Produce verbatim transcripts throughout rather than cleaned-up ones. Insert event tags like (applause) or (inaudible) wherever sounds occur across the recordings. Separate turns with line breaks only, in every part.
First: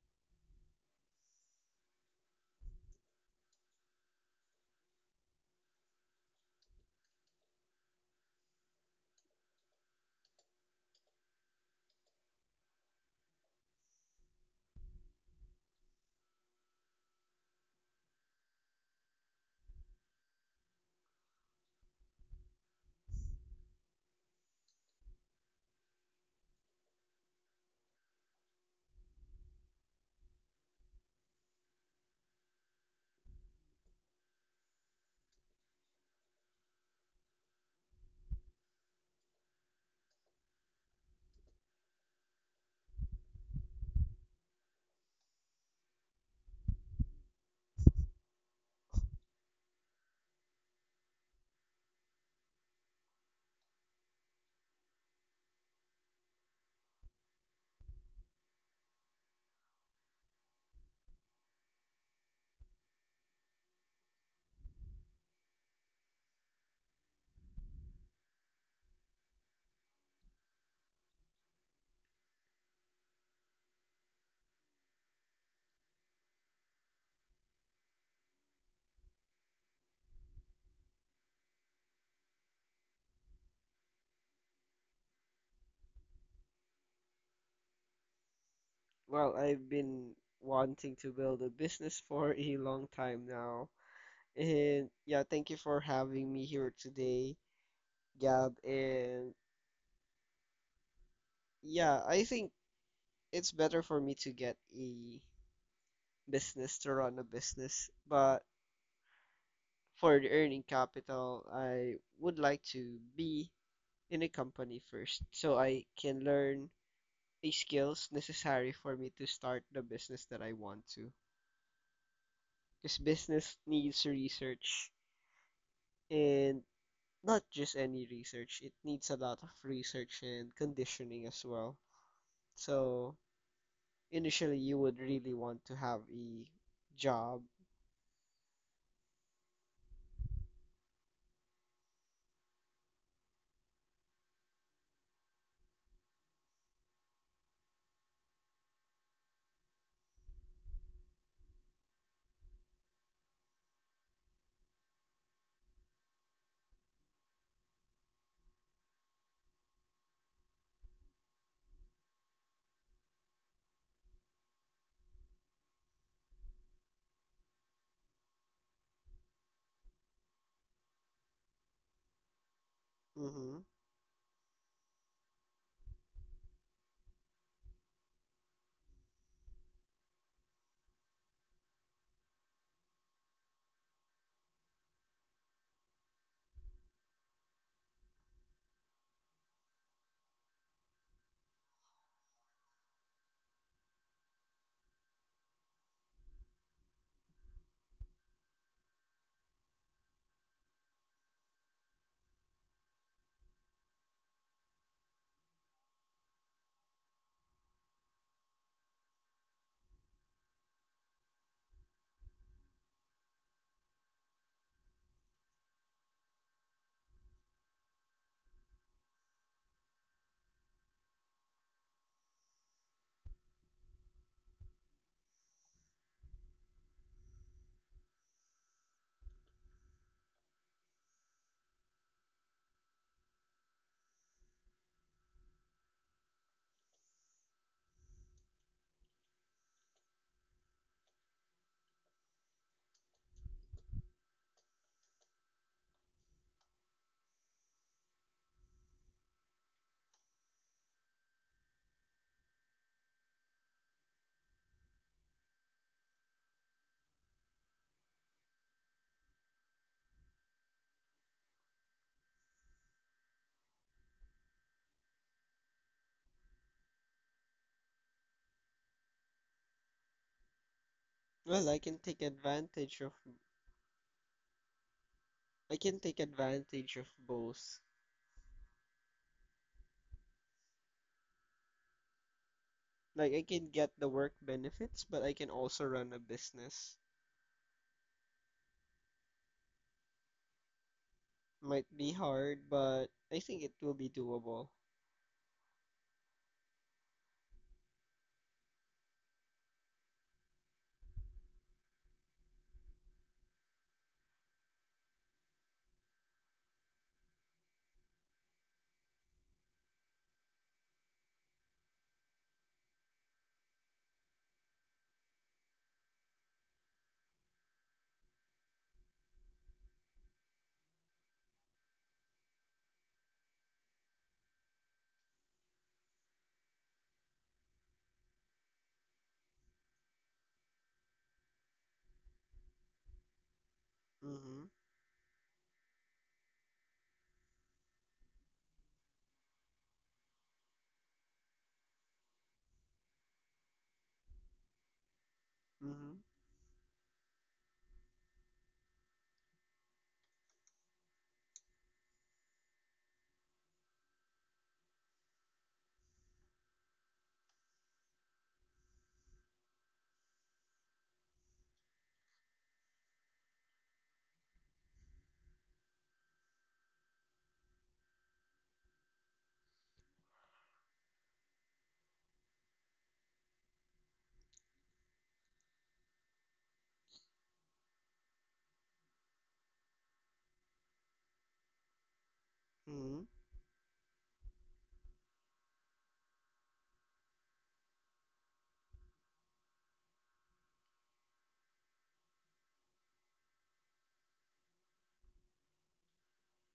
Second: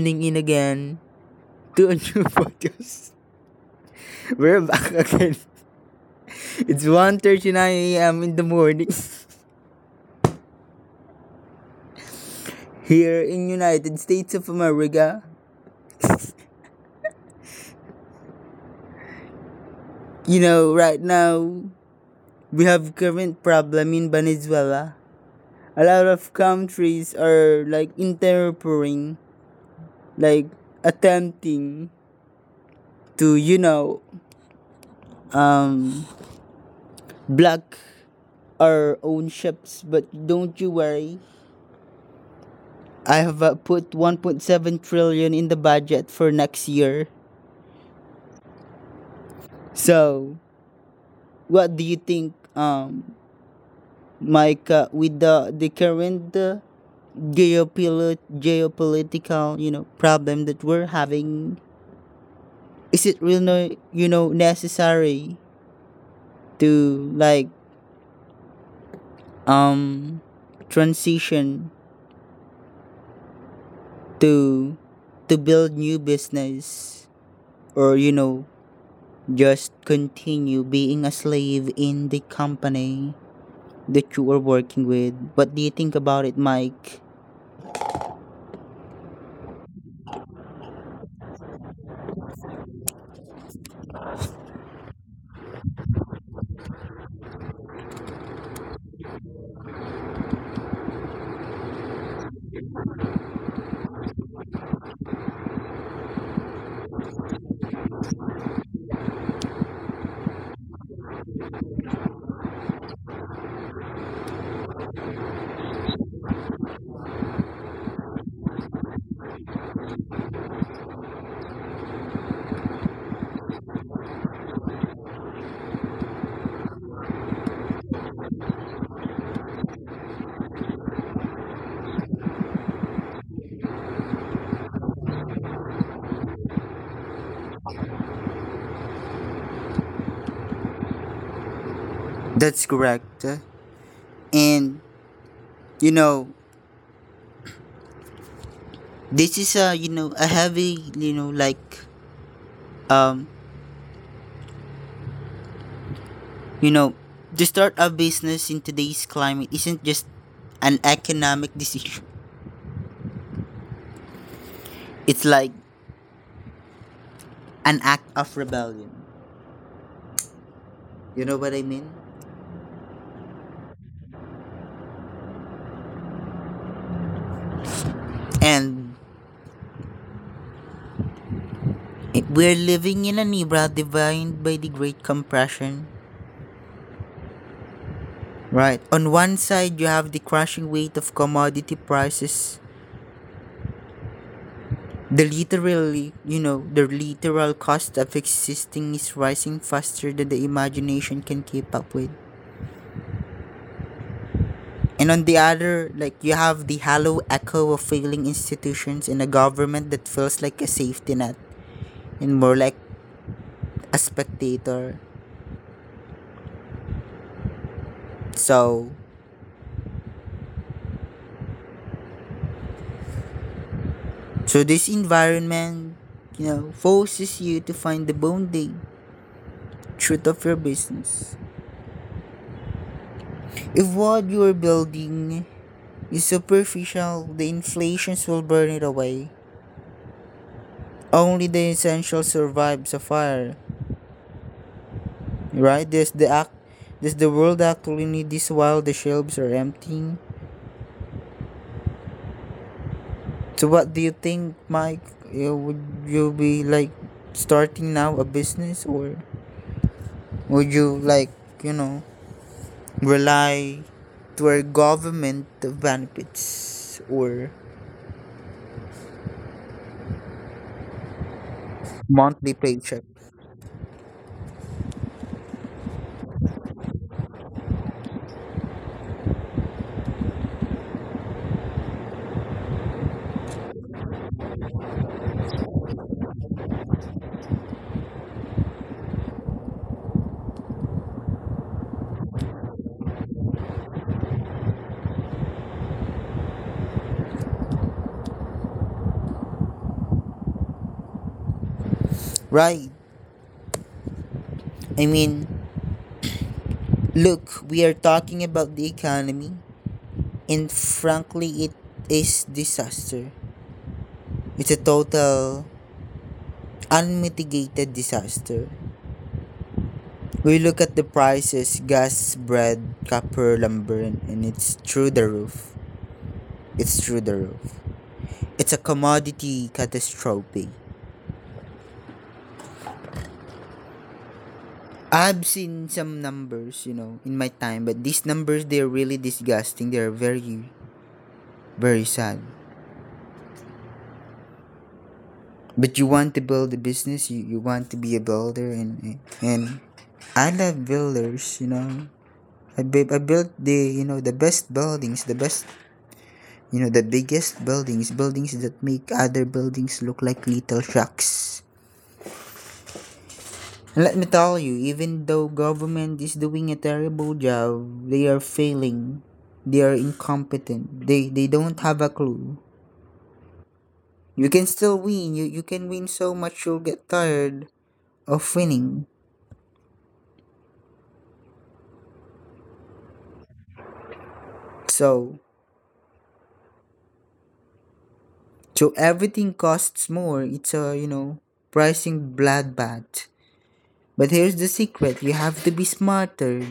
tuning in again to a new (laughs) podcast. We're back again. It's one thirty nine a m in the morning (laughs) here in United States of America. You know, right now we have current problem in Venezuela. A lot of countries are like interfering, like attempting to you know um block our own ships. But don't you worry, I have uh, put one point seven trillion in the budget for next year. So, what do you think, um, Mike, uh, with the the current uh, geopolit- geopolitical you know problem that we're having? Is it really no- you know necessary to like um transition to to build new business or you know just continue being a slave in the company that you are working with. What do you think about it, Mike?
Well, I've been wanting to build a business for a long time now. And yeah, thank you for having me here today, Gab. And yeah, I think it's better for me to get a business to run a business. But for the earning capital, I would like to be in a company first so I can learn the skills necessary for me to start the business that I want to. Because business needs research and not just any research. It needs a lot of research and conditioning as well. So initially, you would really want to have a job.
That's correct. And you know, this is a you know a heavy you know like um you know to start a business in today's climate isn't just an economic decision. It's like an act of rebellion. You know what I mean?
Hmm.
And we're living in an era defined by the Great Compression. Right. On one side, you have the crashing weight of commodity prices. The literally, you know, the literal cost of existing is rising faster than the imagination can keep up with. And on the other, like you have the hollow echo of failing institutions and a government that feels like a safety net and more like a spectator. So, so this environment, you know, forces you to find the bonding truth of your business. If what you are building is superficial, the inflations will burn it away. Only the essential survives a fire, right? Does the act, does the world actually need this while the shelves are emptying? So what do you think, Mike? Uh, Would you be like starting now a business, or would you like you know rely to our government benefits or
Well, I can take
monthly
advantage
paycheck?
of I can take advantage of both. Like I can get the work benefits, but I can also run a business. Might be hard, but I think it will be doable.
Right. I mean, look, we are talking about the economy, and frankly, it is disaster. It's a total unmitigated disaster. We look at the prices, gas, bread, copper, lumber, and it's through the roof. It's through the roof. It's a commodity catastrophe.
Mm-hmm.
I've seen some numbers, you know, in my time, but these numbers they're really disgusting. They're very, very sad. But you
Mm-hmm.
want to build a business, you, you want to be a builder, and and I love builders, you know. I, I built the you know the best buildings, the best You know, the biggest buildings, buildings that make other buildings look like little shacks. And let me tell you, even though government is doing a terrible job, they are failing. They are incompetent. They they don't have a clue. You can still win. You you can win so much you'll get tired of winning.
Mm-hmm.
So so everything costs more. It's a you know pricing bloodbath. But here's the secret: you have to be smarter.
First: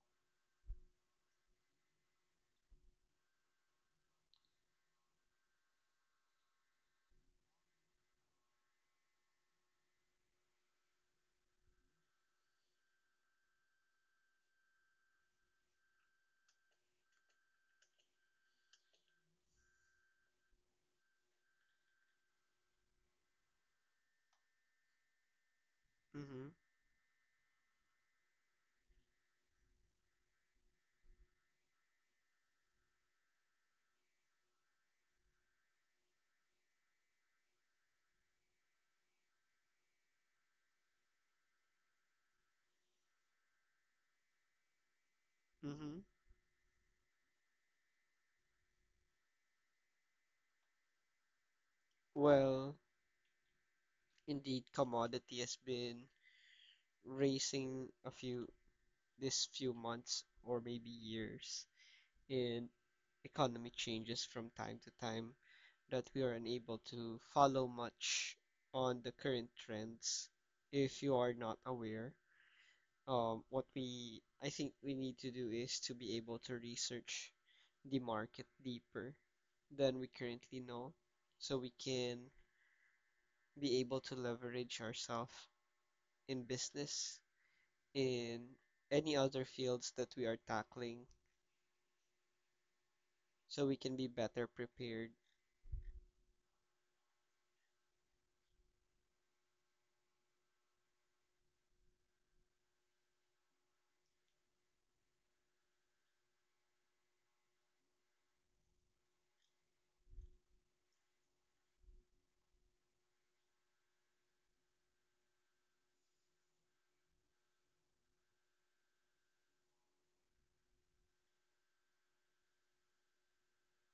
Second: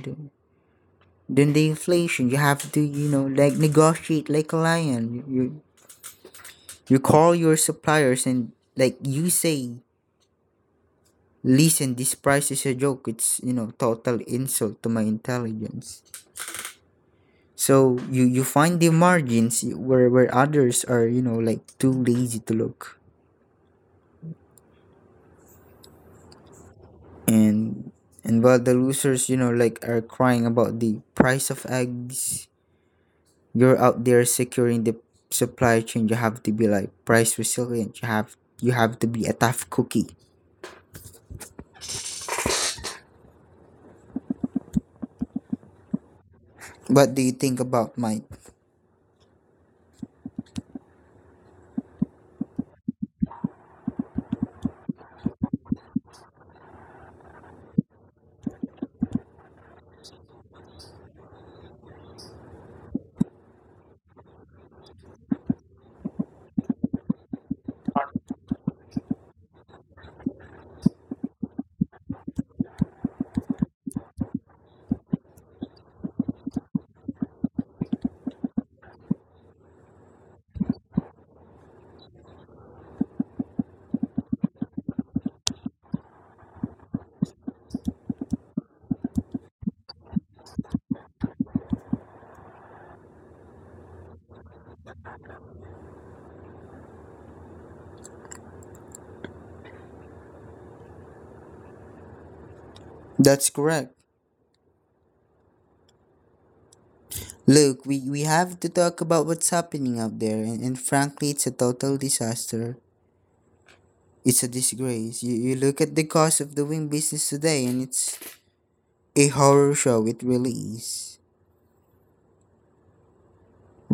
Then the inflation, you have to, you know, like negotiate like a lion. You you, you call your suppliers and like you say, listen, this price is a joke. It's you know total insult to my intelligence. So you you find the margins where where others are you know like too lazy to look.
Mm-hmm.
and and while the losers you know like are crying about the price of eggs, you're out there securing the supply chain. You have to be like price resilient. You have you have to be a tough cookie.
Mm-hmm.
What do you think about, Mike?
Well, indeed, commodity has been raising a few this few months or maybe years, and economy changes from time to time that we are unable to follow much on the current trends if you are not aware. Um, what we I think we need to do is to be able to research the market deeper than we currently know so we can be able to leverage ourselves in business in any other fields that we are tackling so we can be better prepared.
That's correct. Look, we we have to talk about what's happening out there, and, and frankly it's a total disaster. It's a disgrace. You, you look at the cost of doing business today, and it's a horror show. It really is.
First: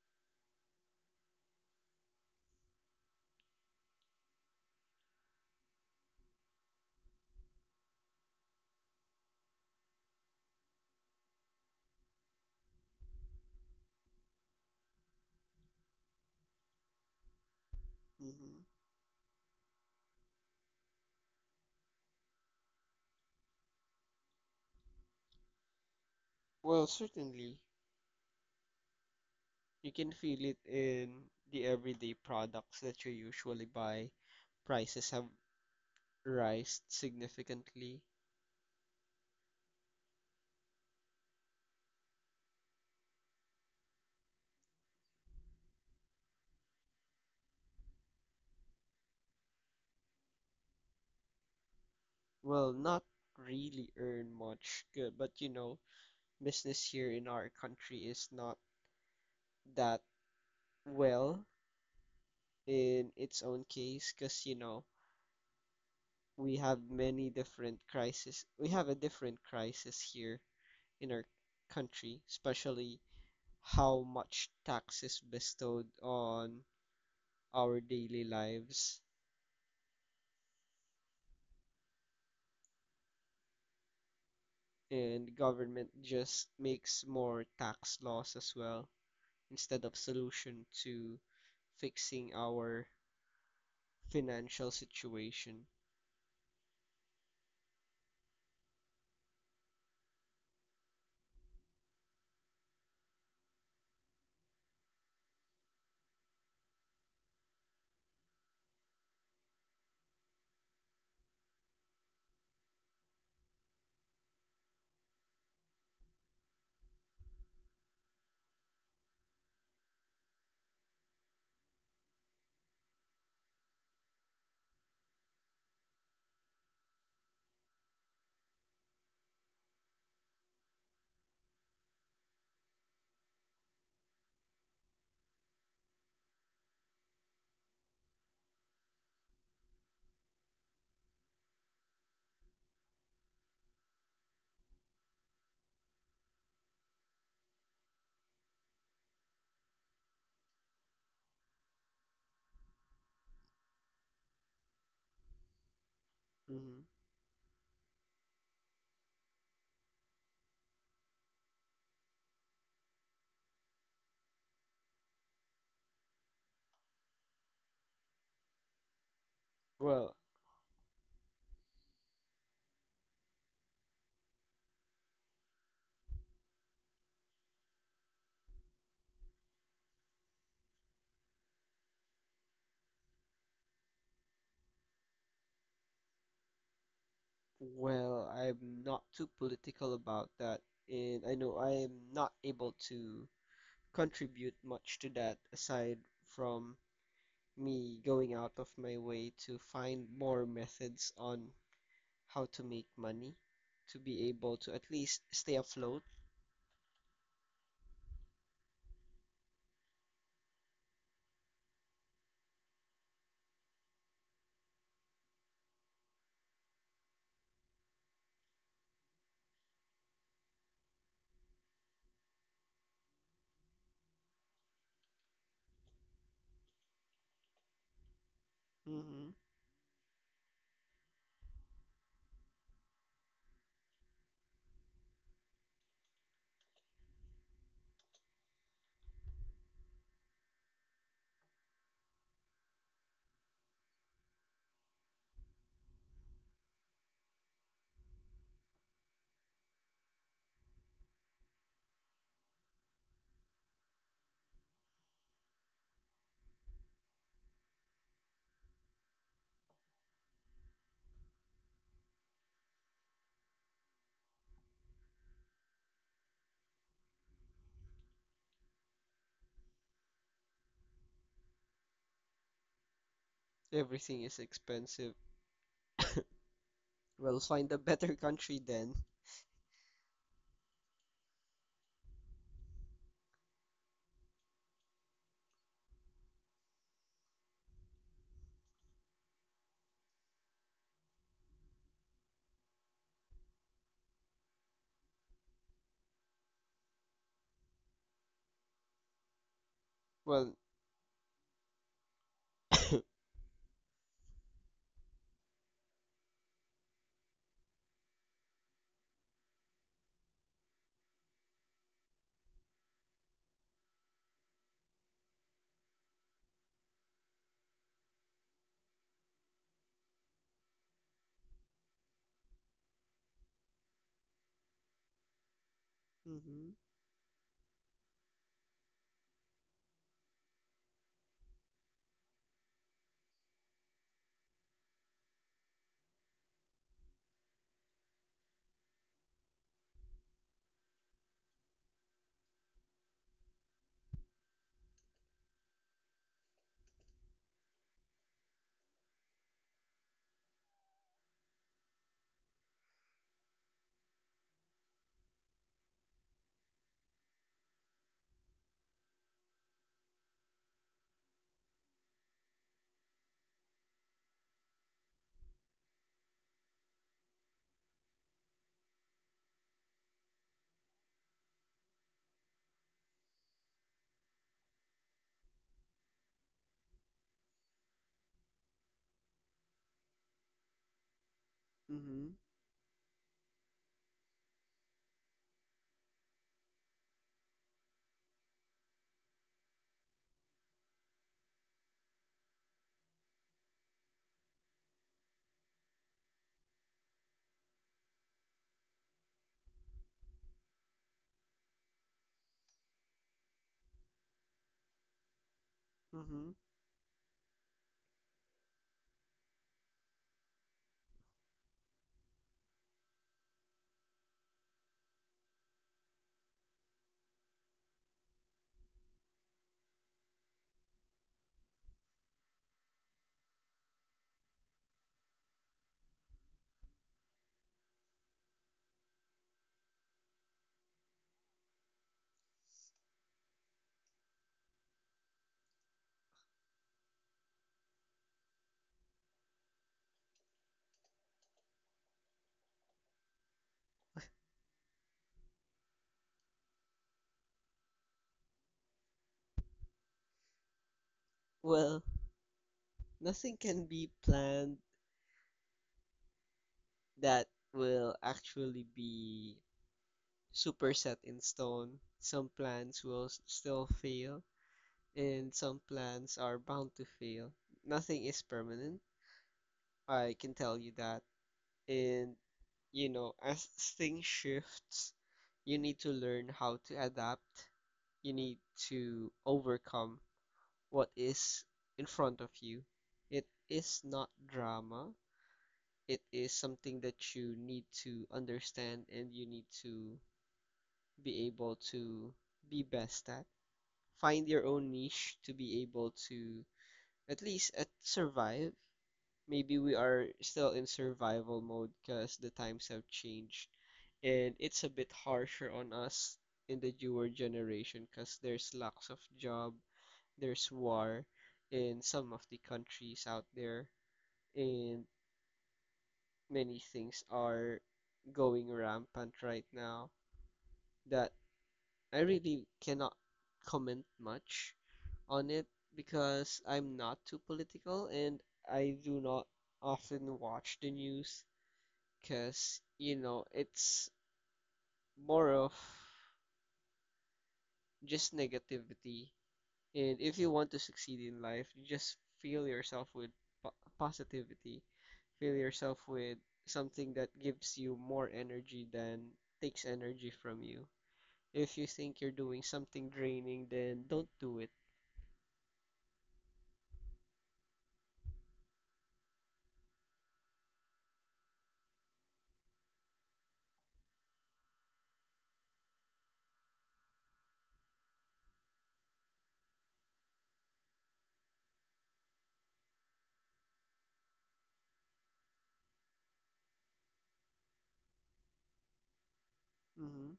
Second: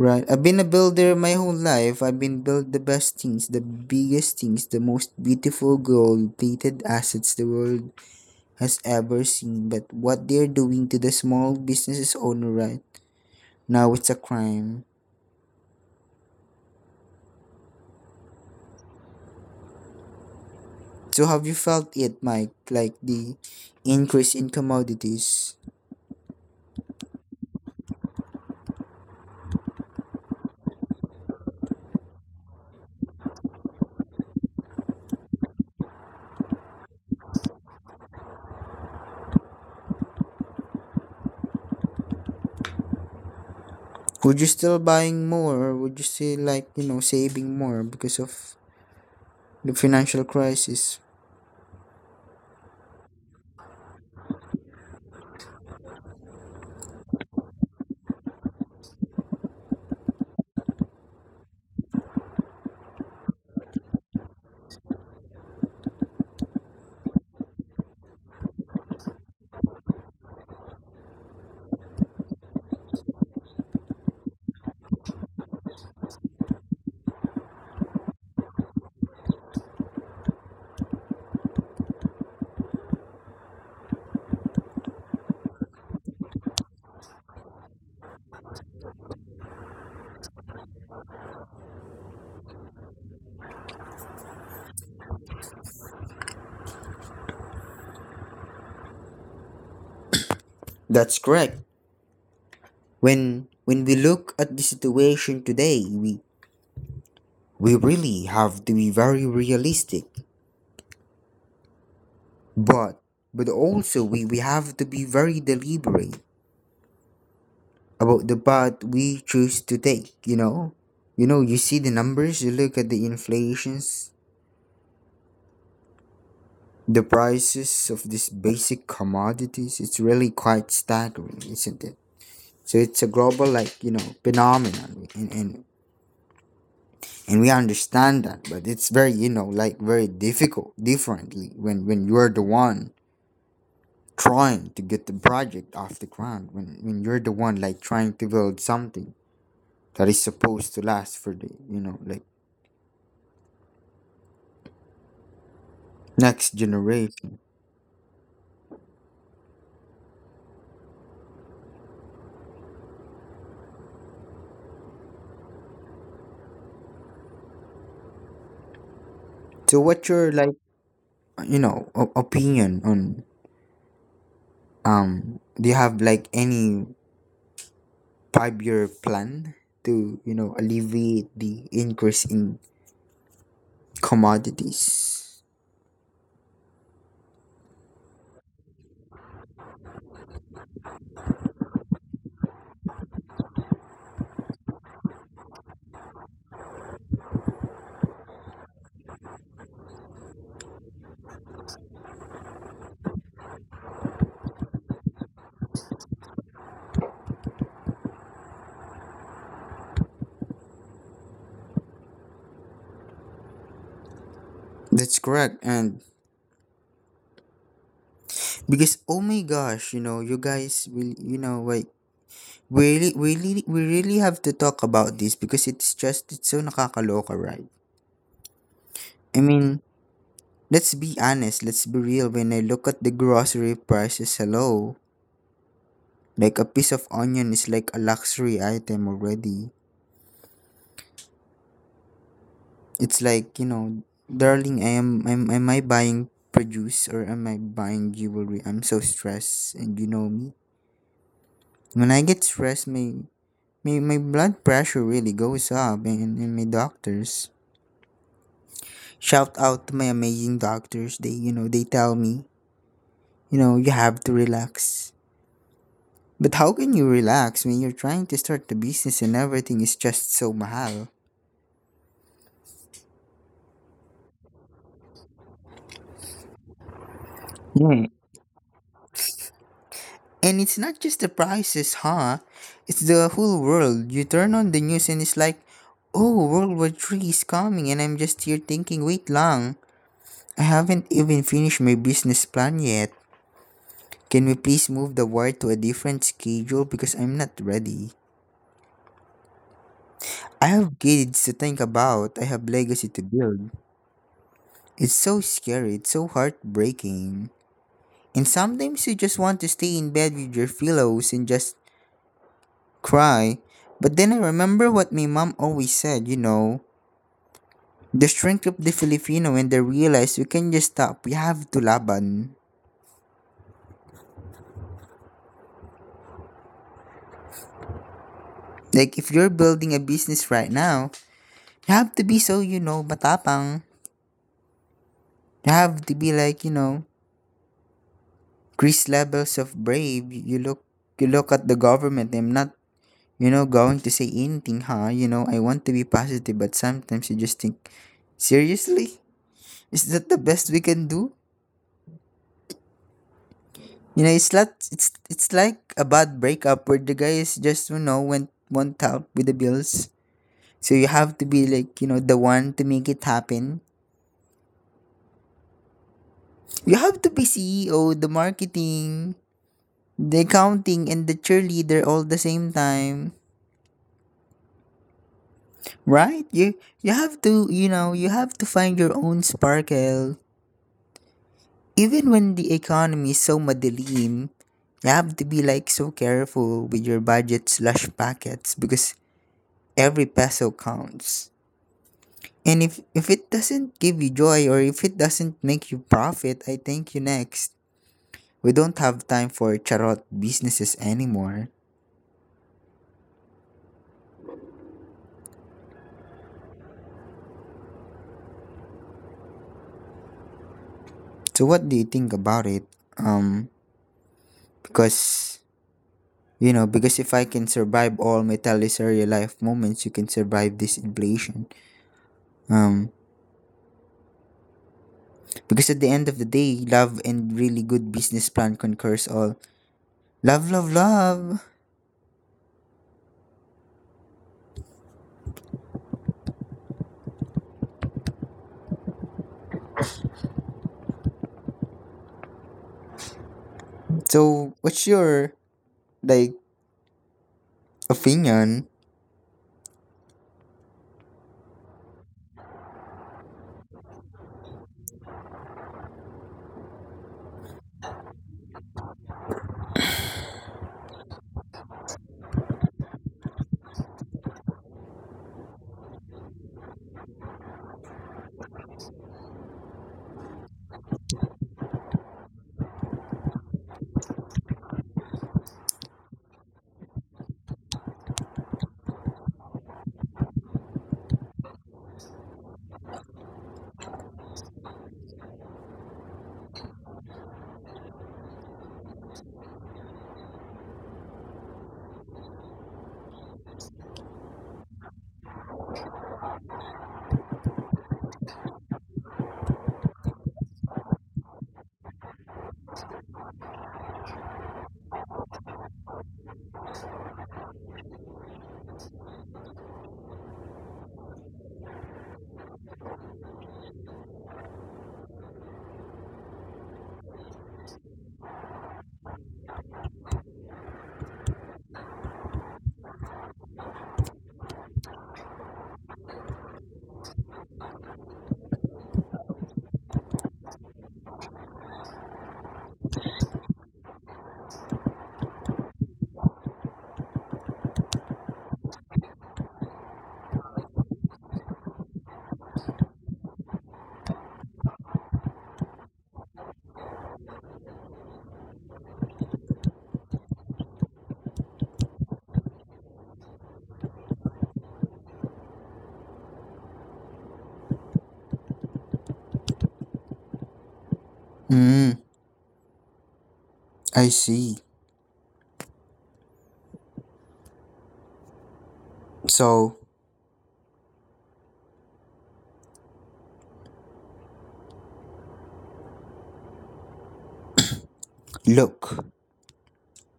Right. I've been a builder my whole life. I've been built the best things, the biggest things, the most beautiful gold plated assets the world has ever seen, but what they're doing to the small businesses owner right now, it's a crime.
Hmm.
So have you felt it, Mike? Like the increase in commodities?
Well, certainly, you can feel it in the everyday products that you usually buy. Prices have risen significantly.
Would you still buying more, or would you still like you know saving more because of the financial crisis?
Well, not really earn much good, but you know, business here in our country is not that well in its own case because you know, we have many different crises. We have a different crisis here in our country, especially how much tax is bestowed on our daily lives. And government just makes more tax laws as well instead of solution to fixing our financial situation.
That's correct. When when we look at the situation today, we we really have to be very realistic, but but also we, we have to be very deliberate about the path we choose to take, you know? You know, you see the numbers, you look at the inflations, the prices of these basic commodities, it's really quite staggering, isn't it? So it's a global like, you know, phenomenon, and, and and we understand that, but it's very, you know, like very difficult differently when when you're the one trying to get the project off the ground, when when you're the one like trying to build something that is supposed to last for the, you know, like next
Hmm.
generation. So what's
Well,
your like you know o- opinion on, um do you have like any five year plan to you know alleviate the increase in commodities?
well, I'm not too political about that, and I know I am not able to contribute much to that aside from me going out of my way to find more methods on how to make money to be able to at least stay afloat.
That's correct. And because oh my gosh, you know you guys will, you know like we really, we really we really have to talk about this because it's just it's so nakakaloka, right?
Hmm.
I mean, let's be honest, let's be real. When I look at the grocery prices, hello. Like a piece of onion is like a luxury item already. It's like, you know, darling, I am am, am I buying produce or am I buying jewelry? I'm so stressed and you know me. When I get stressed, my my, my blood pressure really goes up, and, and my doctors, shout out to my amazing doctors, they you know, they tell me, you know, you have to relax. But how can you relax when you're trying to start the business and everything is just so mahal?
Everything is expensive. Well, find a
Yeah,
better (laughs) country then.
and it's not just the prices, huh? It's the whole world. You turn on the news and it's like, oh, World War Three is coming, and I'm just here thinking, wait lang, I haven't even finished my business plan yet. Can we please move the war to a different schedule because I'm not ready?
Well.
I have kids to think about. I have legacy to build. It's so scary. It's so heartbreaking. And sometimes you just want to stay in bed with your pillows and just cry. But then I remember what my mom always said, you know, the strength of the Filipino when they realize we can just stop. We have to laban.
Hmm.
Like if you're building a business right now, you have to be so, you know, matapang. You have to be like, you know, Chris levels of brave. You you look you look at the government. I'm not, you know, going to say anything, huh? You know, I want to be positive, but sometimes you just think, seriously? Is that the best we can do? You know, it's not, it's it's like a bad breakup where the guy is just you know went went out with the bills. So you have to be like you know the one to make it happen. You have to be C E O, the marketing, the accounting, and the cheerleader all the same time, right? You you have to you know you have to find your own sparkle. Even
Hmm.
when the economy is so madilim, you have to be like so careful with your budget slash packets because every peso counts. And if if it doesn't give you joy or if it doesn't make you profit, I thank you next. We don't have time for charot businesses anymore.
Hmm.
So what do you think about it? Um because, you know, because if I can survive all my teleserye life moments, you can survive this inflation. Um because at the end of the day, love and really good business plan concurs all. Love, love, love. So what's your like opinion?
Well, nothing can be planned that will actually be super set in stone. Some plans will s- still fail, and some plans are bound to fail. Nothing is permanent, I can tell you that. And, you know, as things shifts, you need to learn how to adapt. You need to overcome what is in front of you. It is not drama. It is something that you need to understand and you need to be able to be best at. Find your own niche to be able to at least at survive. Maybe we are still in survival mode because the times have changed and it's a bit harsher on us in the newer generation because there's lacks of job, there's war in some of the countries out there, and many things are going rampant right now that I really cannot comment much on it because I'm not too political and I do not often watch the news because you know it's more of just negativity. And if you want to succeed in life you just fill yourself with po- positivity, fill yourself with something that gives you more energy than takes energy from you. If you think you're doing something draining then don't do it.
Mm, I see. So, look,
Mm-hmm.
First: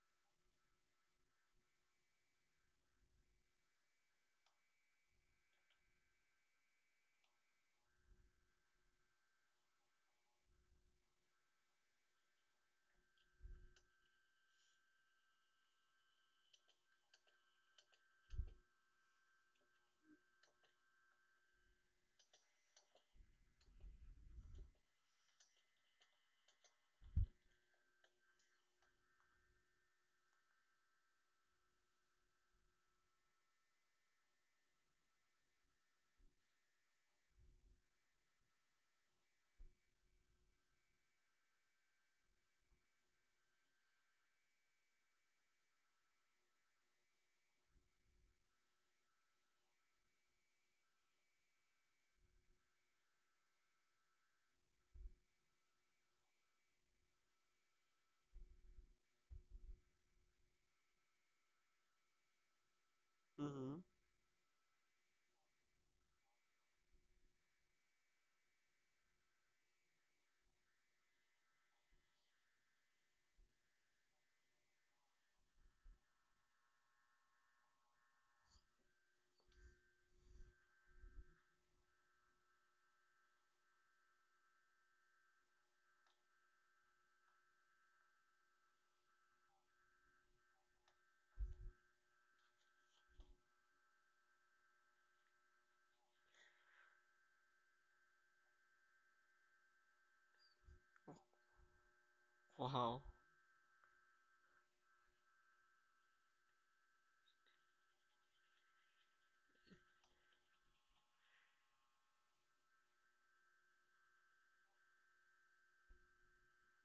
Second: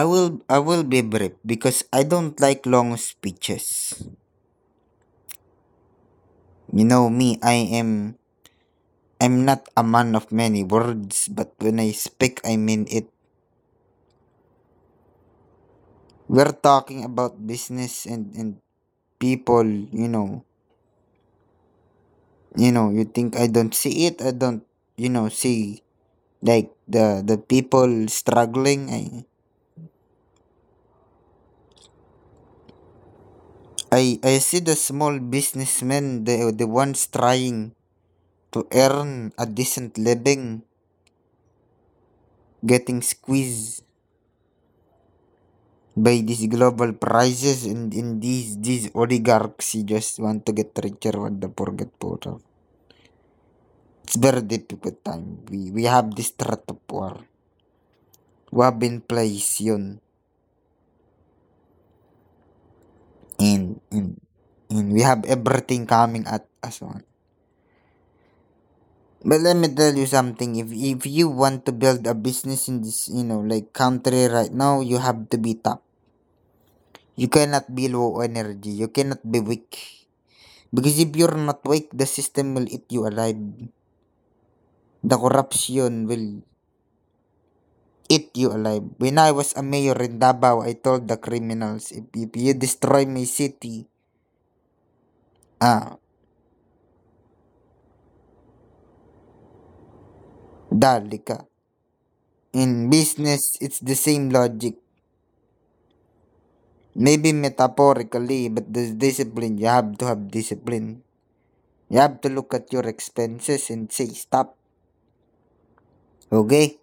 I will I will be brief because I don't like long speeches. You know me, I am I'm not a man of many words, but when I speak I mean it. We're talking about business and and people, you know. You know, you think I don't see it, I don't, you know, see like the the people struggling. I I I see the small businessmen, the the ones trying to earn a decent living, getting squeezed by these global prices, and in these these oligarchs who just want to get richer when the poor get poorer. It's very difficult time. We we have this threat of war. We have in place yun. And,
Mm-hmm.
and, and we have everything coming at us, man. But let me tell you something. If if you want to build a business in this, you know, like country right now, you have to be top. You cannot be low energy. You cannot be weak. Because if you're not weak, the system will eat you alive. The corruption will eat you alive. When I was a mayor in Davao, I told the criminals, if, if you destroy my city, ah, dali ka. In
Wow.
business, it's the same logic. Maybe metaphorically, but the discipline, you have to have discipline. You have to look at your expenses and say, stop. Okay?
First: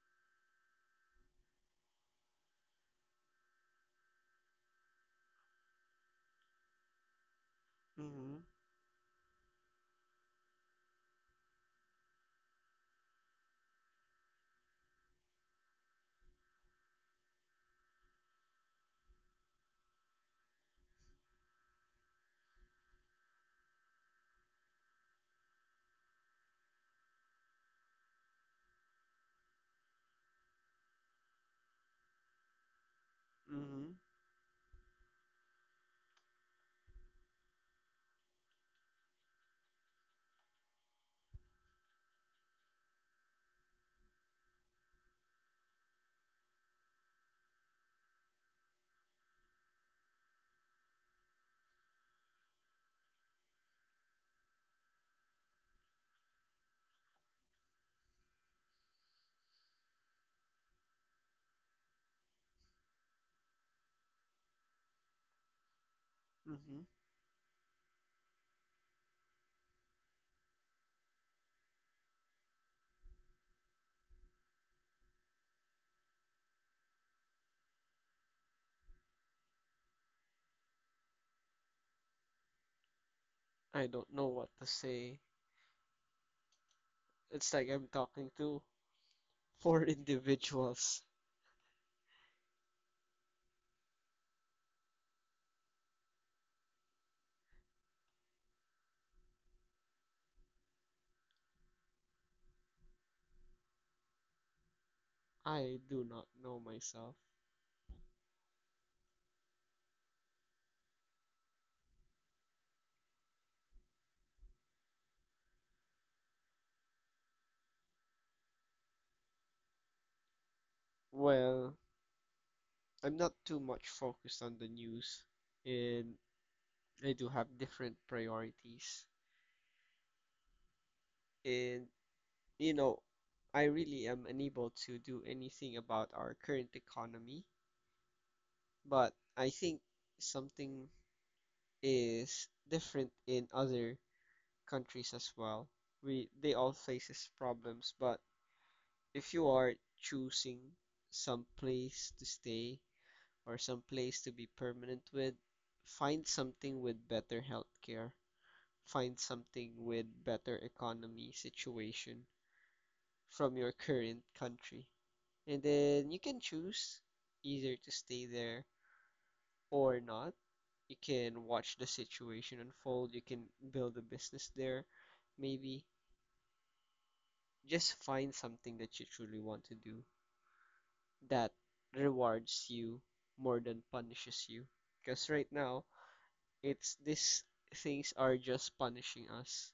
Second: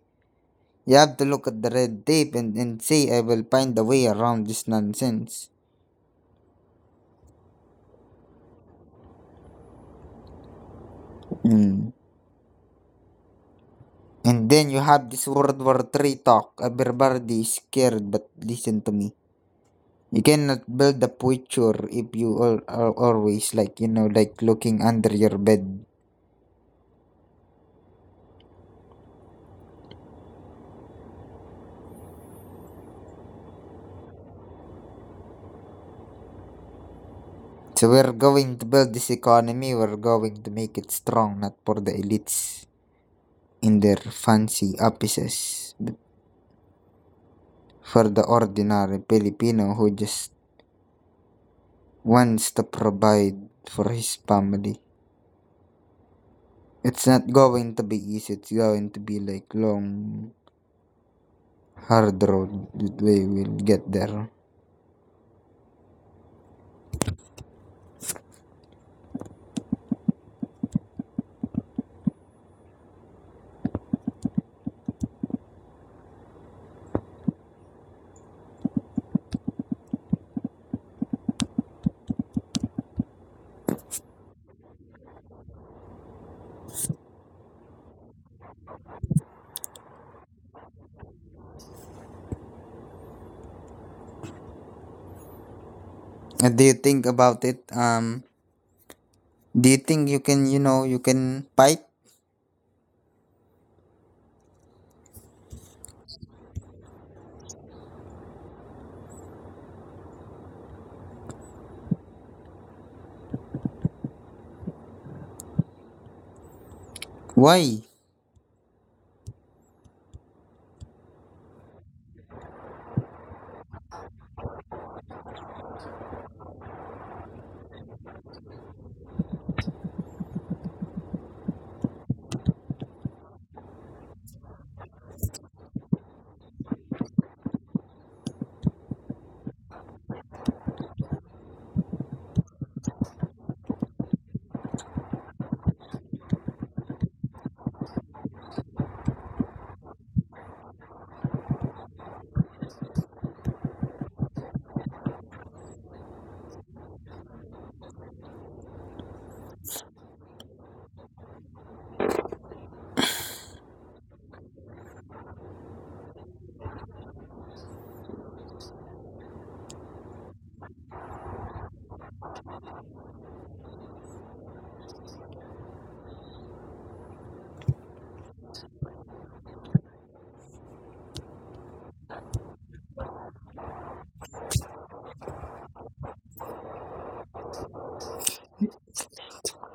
You have to look at the red tape and, and say, I will find a way around this nonsense.
Mm-hmm.
Hmm. And then you have this World War Three talk. Everybody is scared, but listen to me. You cannot build the future if you all are always like you know like looking under your bed.
Mm-hmm.
So we're going to build this economy. We're going to make it strong, not for the elites in their fancy offices, but for the ordinary Filipino who just wants to provide for his family. It's not going to be easy. It's going to be like long hard road that we will get there.
Mm-hmm. I don't know what to say. It's like I'm talking to (laughs) four individuals.
Uh, Do you think about it? Um, do you think you can, you know, you can fight?
I do not know myself.
Why?
Well, I'm not too much focused on the news, and I do have different priorities. And, you know, I really am unable to do anything about our current economy, but I think something is different in other countries as well. We they all faces problems, but if you are choosing some place to stay, or some place to be permanent with, find something with better healthcare, find something with better economy situation from your current country. And then you can choose either to stay there or not. You can watch the situation unfold, you can build a business there, maybe. Just find something that you truly want to do that rewards you more than punishes you. Because right now, it's these things are just punishing us,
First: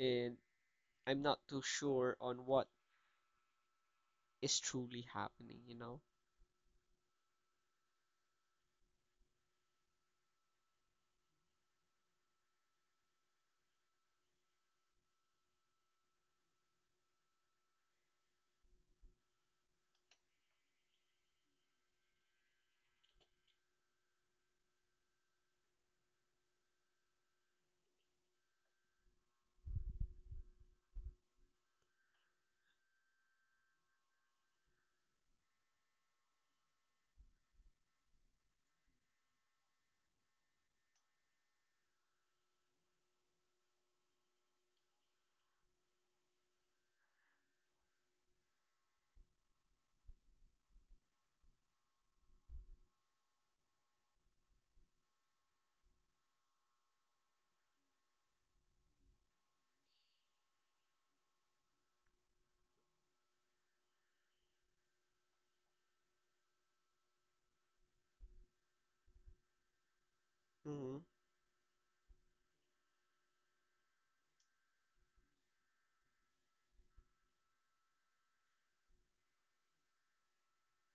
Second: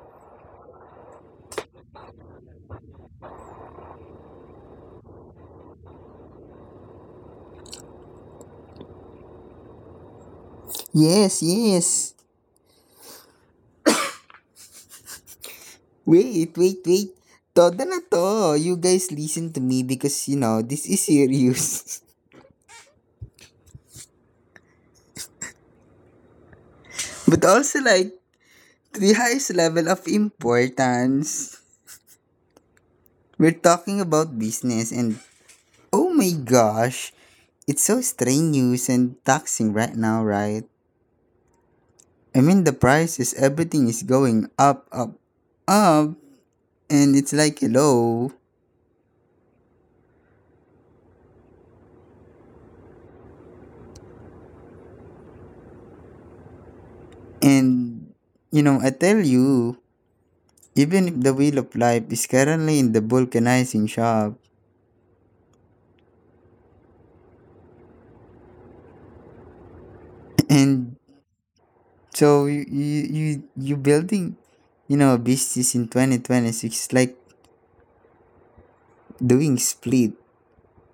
and I'm not too sure on what is truly happening, you know?
Yes, yes. Wait, wait, wait. Todo na to. You guys listen to me because, you know, this is serious. (laughs) But also, like, to the highest level of importance. We're talking about business and, oh my gosh, it's so strenuous and taxing right now, right? I mean, the prices, everything is going up, up, up, and it's like hello. And you know, I tell you, even if the wheel of life is currently in the vulcanizing shop, (laughs) (clears throat) and
Hmm.
so you you you, you building, you know, a business in twenty twenty six is like doing split.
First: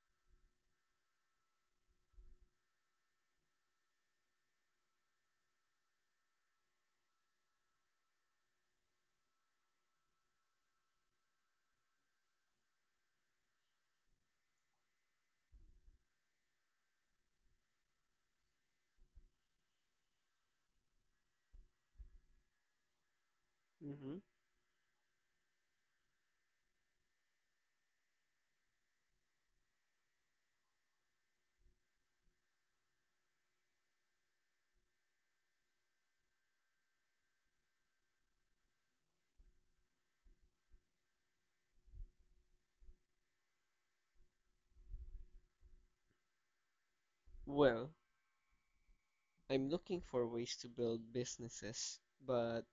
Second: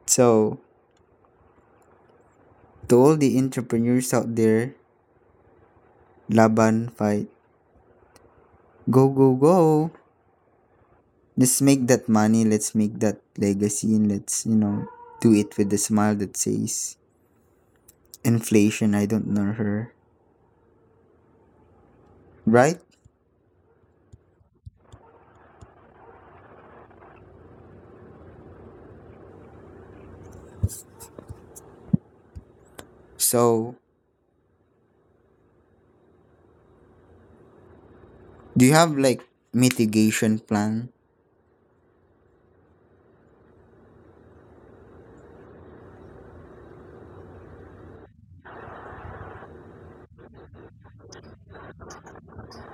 So to all the entrepreneurs out there, laban fight, go go go. Let's make that money, let's make that legacy, and let's, you know, do it with a smile that says, inflation, I don't know her. Right?
Hmm.
So, do you have like mitigation plan?
Well, I'm looking for ways to build businesses, but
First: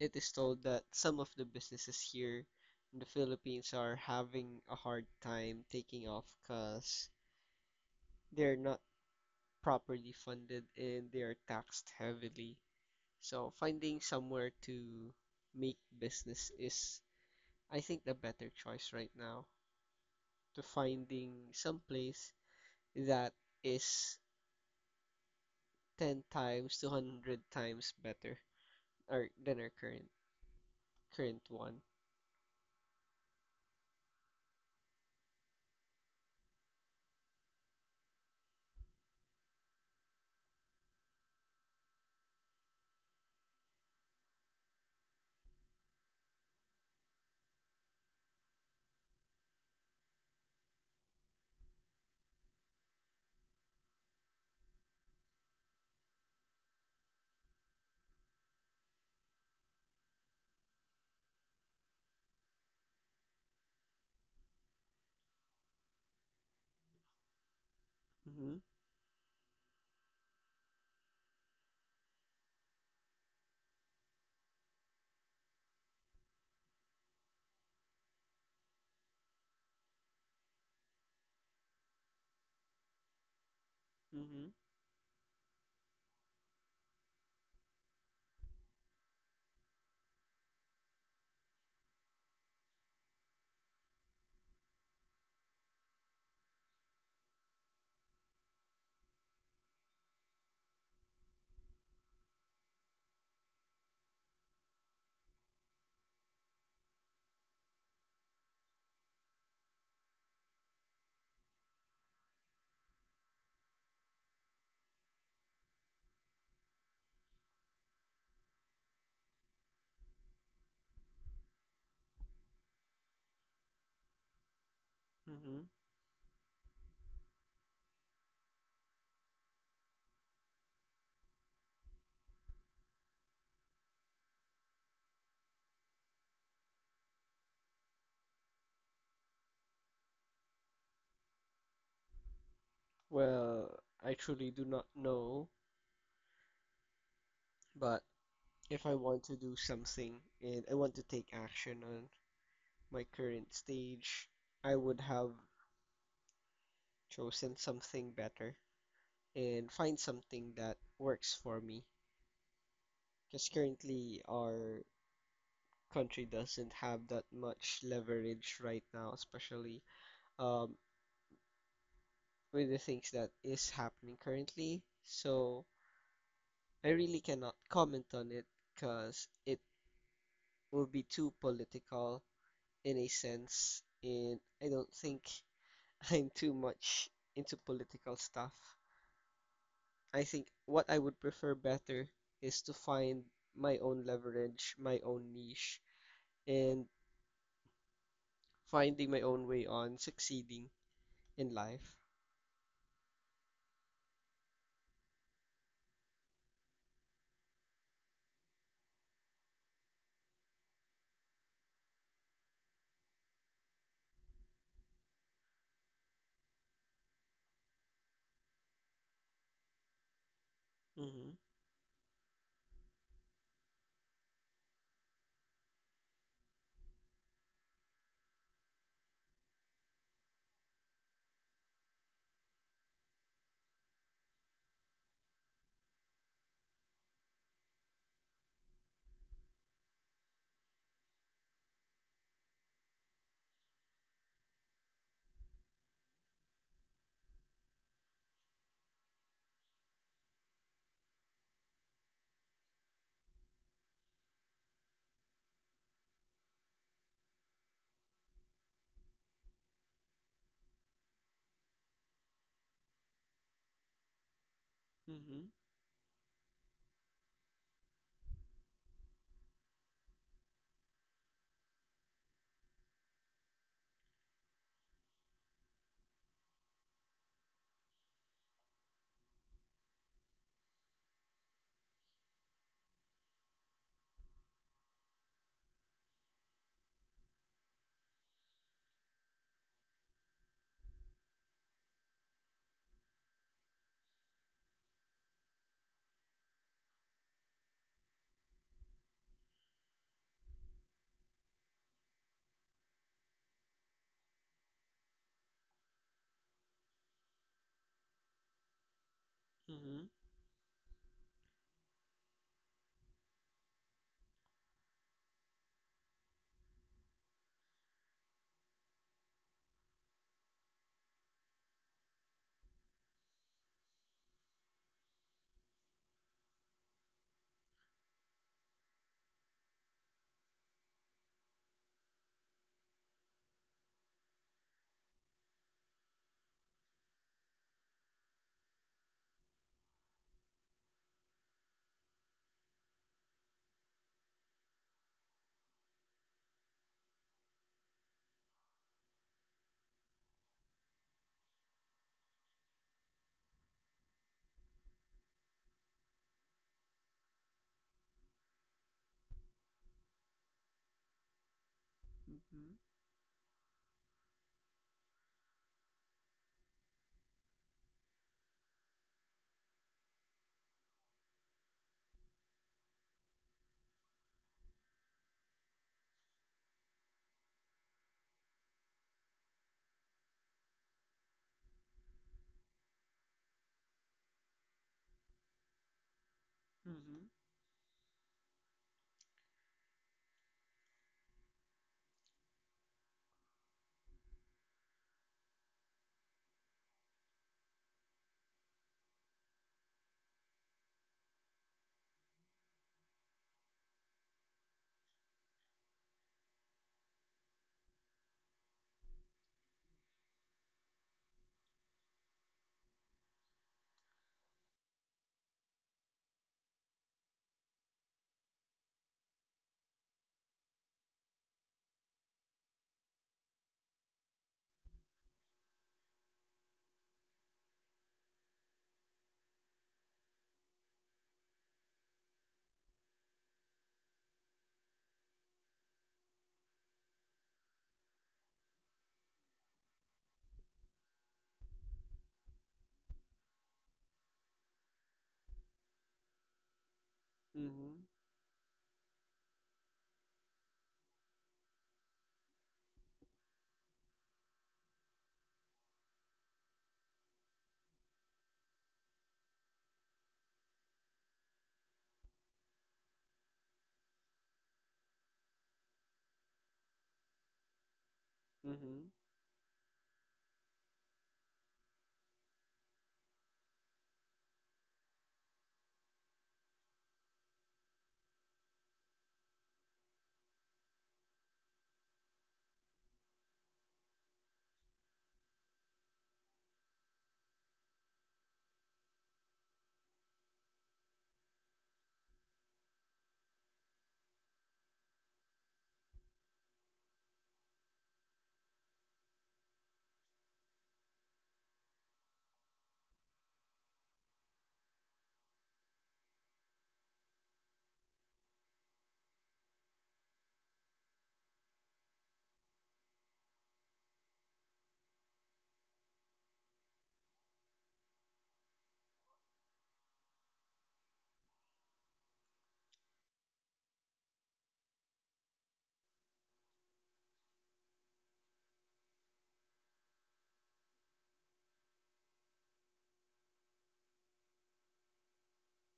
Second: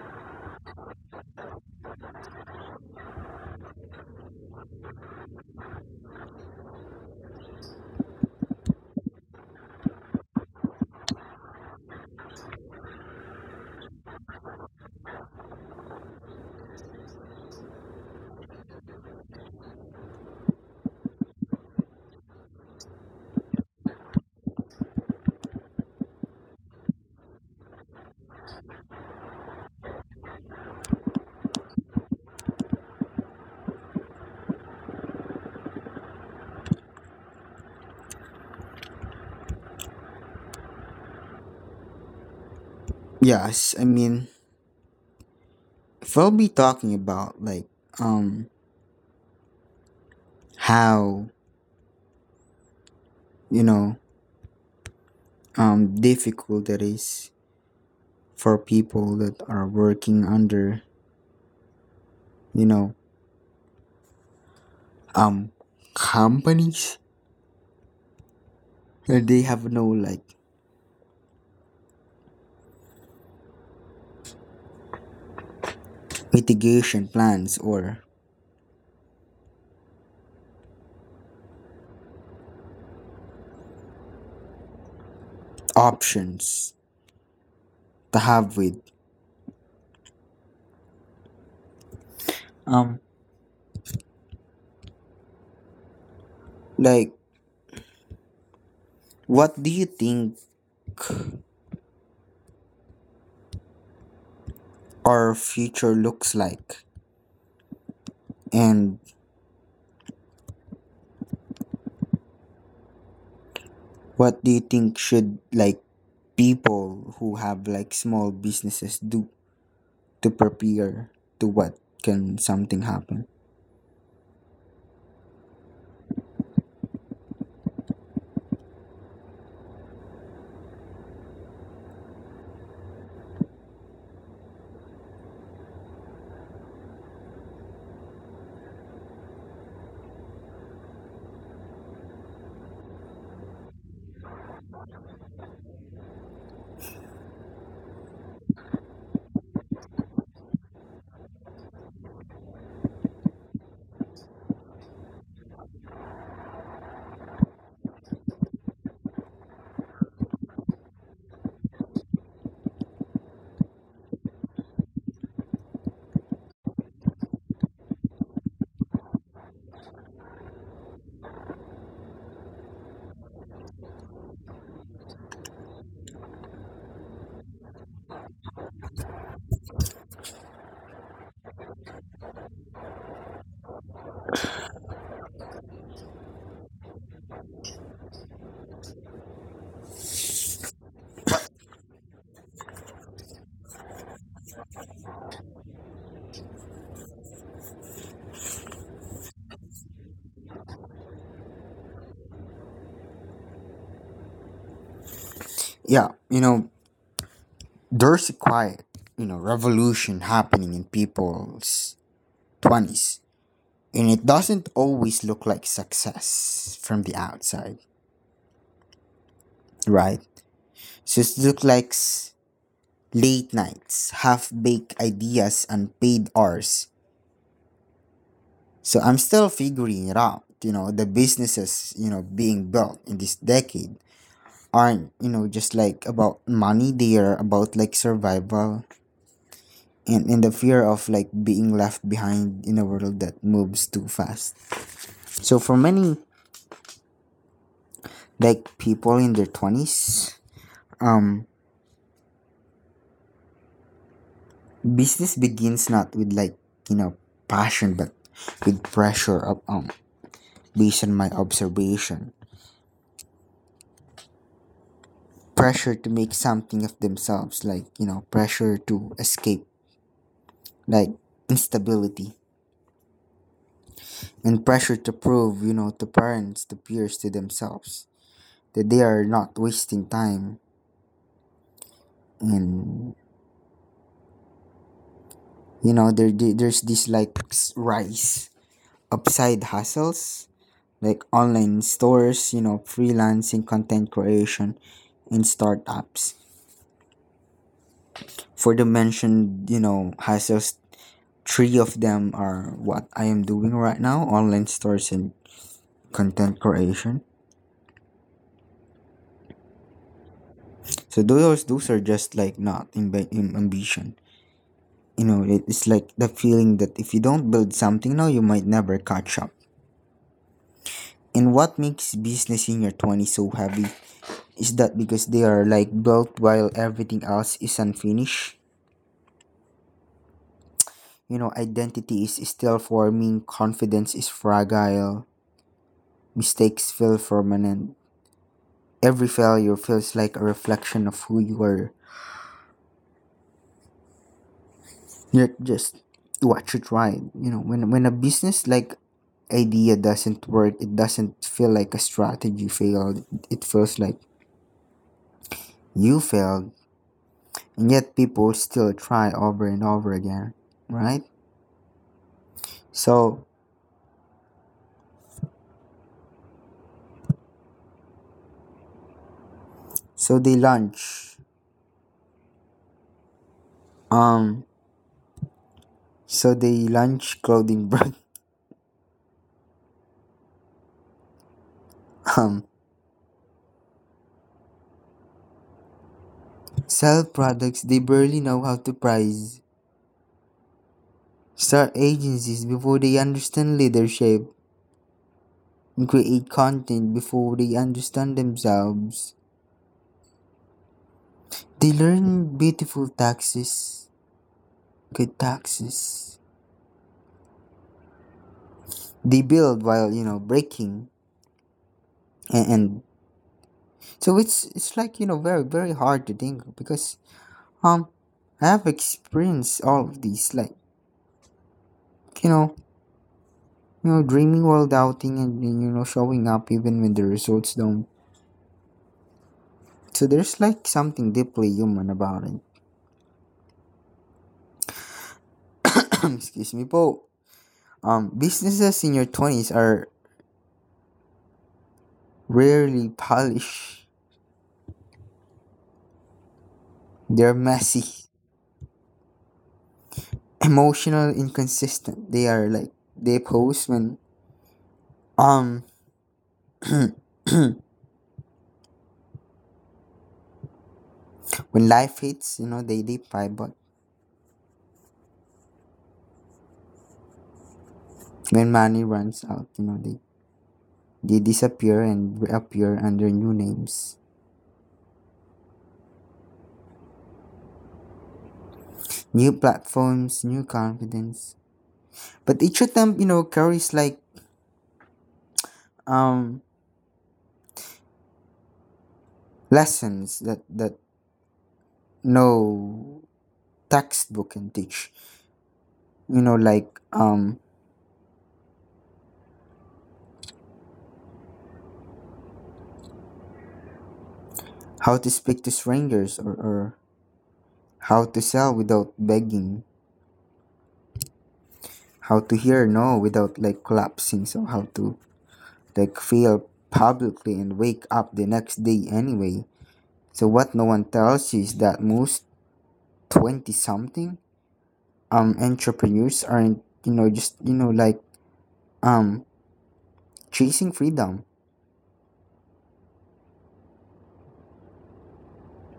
it is told that some of the businesses here in the Philippines are having a hard time taking off because they're not properly funded and they are taxed heavily. So finding somewhere to make business is I think the better choice right now to finding some place that is ten times two hundred times better or than our current current one.
Yes, I mean, if we'll be talking about like, um, how, you know, um, difficult it is for people that are working under, you know, um, companies
Mm-hmm,
that they have no like mitigation plans or
mm-hmm,
options to have with um like what do you think our future looks like and what do you think should like people who have like small businesses do to prepare to what can something happen?
mm-hmm. Well, I truly do not know, but if I want to do something and I want to take action on my current stage, I would have chosen something better and find something that works for me. Because currently our country doesn't have that much leverage right now, especially um, with the things that is happening currently. So I really cannot comment on it because it will be too political in a sense, and I don't think (laughs) I'm too much into political stuff. I think what I would prefer better is to find my own leverage, my own niche, and finding my own way on succeeding in life.
Yeah, you know there's a quiet you know revolution happening in people's twenties, and it doesn't always look like success from the outside, right? So
Mm-hmm.
it looks like s- late nights, half baked ideas, unpaid hours. So I'm still figuring it out. You know, the businesses, you know, being built in this decade aren't, you know, just like about money, they are about like survival and, and the fear of like being left behind in a world that moves too fast. So for many like people in their twenties, um, business begins not with like, you know, passion, but with pressure of, um, based on my observation
Mm-hmm.
pressure to make something of themselves, like, you know, pressure to escape, like instability, and pressure to prove, you know, to parents, to peers, to themselves that they are not wasting time. And, you know, there, there- there's this like s- rise of side hustles, like online stores, you know, freelancing, content creation, and startups. For the mentioned, you know, hustles, three of them are what I am doing right now online stores and content creation.
Mhm.
So those those are just like not in, in ambition. You know, it- it's like the feeling that if you don't build something now, you might never catch up. And what makes business in your twenties so heavy is that because they are like built while everything else is unfinished. You know, identity is still forming, confidence is fragile, mistakes feel permanent. Every failure feels like a reflection of who you are. Yeah, just watch you right. You know, when when a business like idea doesn't work, it doesn't feel like a strategy failed. It feels like you failed, and yet people still try over and over again, right?
Mhm.
So so they launch, um, so they launch clothing brand, (laughs) um, sell
Mhm.
products they barely know how to price, start agencies before they understand leadership, and create content before they understand themselves. They learn beautiful taxes, good taxes. They build while you know breaking, and, and so it's it's like you know very very hard to think because um I have experienced all of these like you know you know dreaming while doubting and, and you know showing up even when the results don't. So there's like something deeply human about it. (coughs) (clears throat) Excuse me, but um businesses in your twenties are rarely polished. They're messy
Mhm.
emotional inconsistent they are like they post when um (clears throat) when life hits you know they they fight, but when money
Mhm.
runs out you know they they disappear and reappear under new names new platforms new confidence but each of them you know carries like um lessons that that no textbook can teach you know like um how to speak to strangers or, or how to sell without begging how to hear no without like collapsing so how to like fail publicly and wake up the next day anyway so what no one tells you is that most twenty something um entrepreneurs aren't you know just you know like um chasing freedom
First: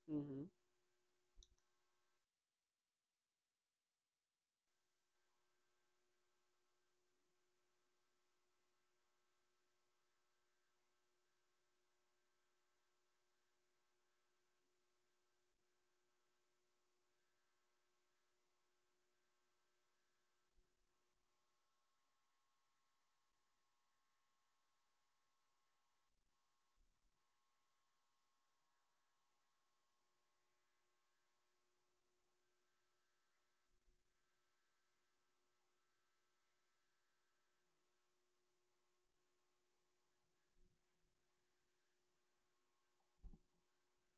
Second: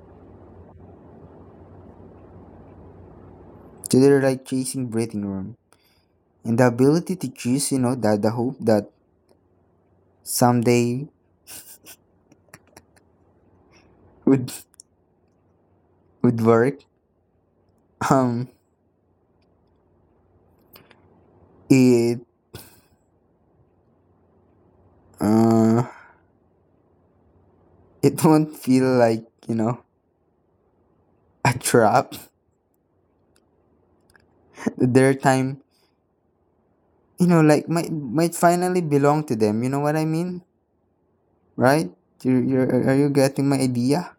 Mhm.
so they're like chasing breathing room and the ability to choose you know that the hope that someday would would work um it uh it (laughs) won't feel like you know a trap. (laughs) Their time you know like might might finally belong to them, you know what I mean? Right? You're, you're are are you getting my idea?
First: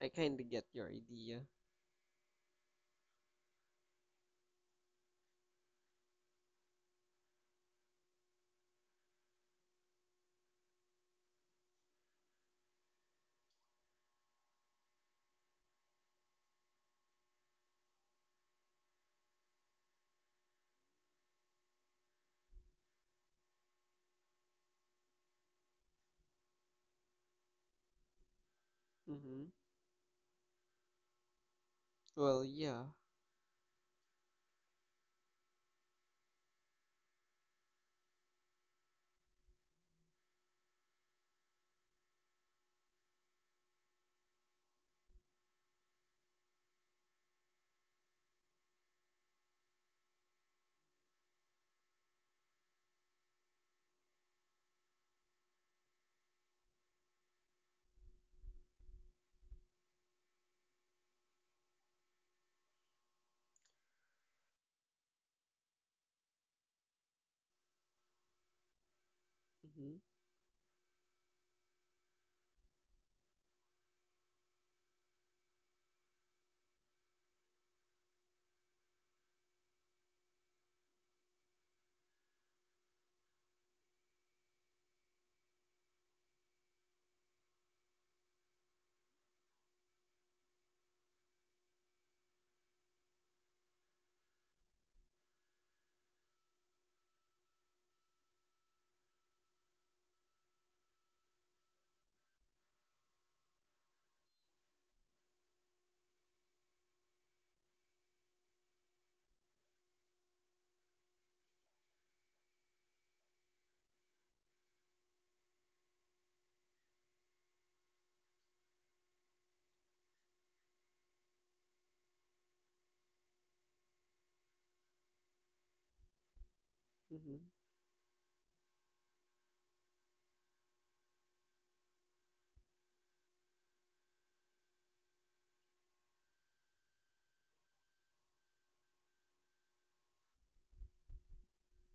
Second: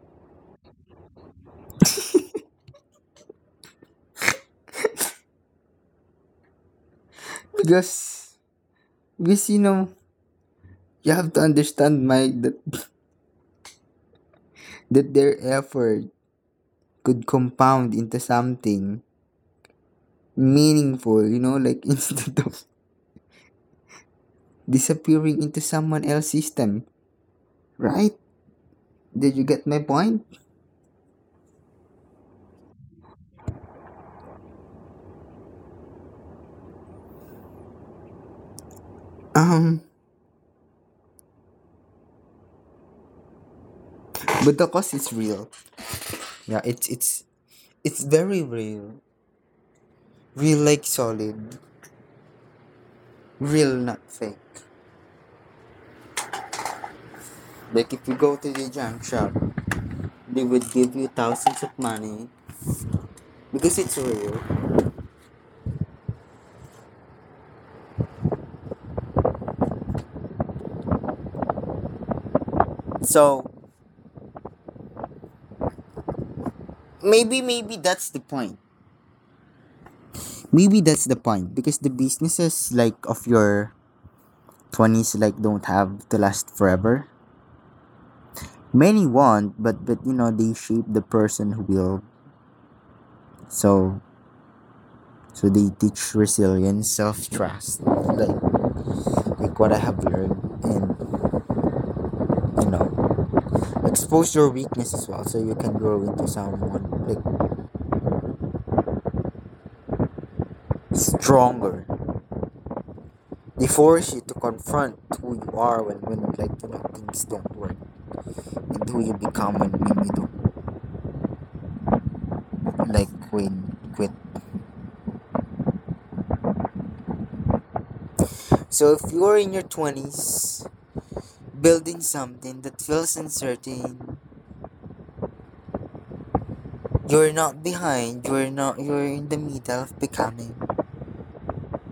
I kind of get your idea.
Because because you know you have to understand my that, that their effort could compound into something meaningful, you know, like (laughs) instead of disappearing into someone else's system, right? Did you
Mhm.
get my point?
Well, yeah.
um but the cost is real. Yeah, it's it's it's very real, real like solid, real not fake. Like if you go to the junk shop, they would give you thousands of money because it's real.
Mhm.
So maybe maybe that's the point. Maybe that's the point because the businesses like of your twenties like don't have to last forever. Many won't, but but you know they shape the person who will. So so they teach resilience, self trust, like like what I have learned, and you know expose your weakness as well, so you can grow into someone like stronger. They force you to confront who you are when when like you know things don't work, and who you become when, when you don't, like when you quit.
Mhm.
So if you're in your twenties building something that feels uncertain, you're not behind, you're not you're in the middle of becoming.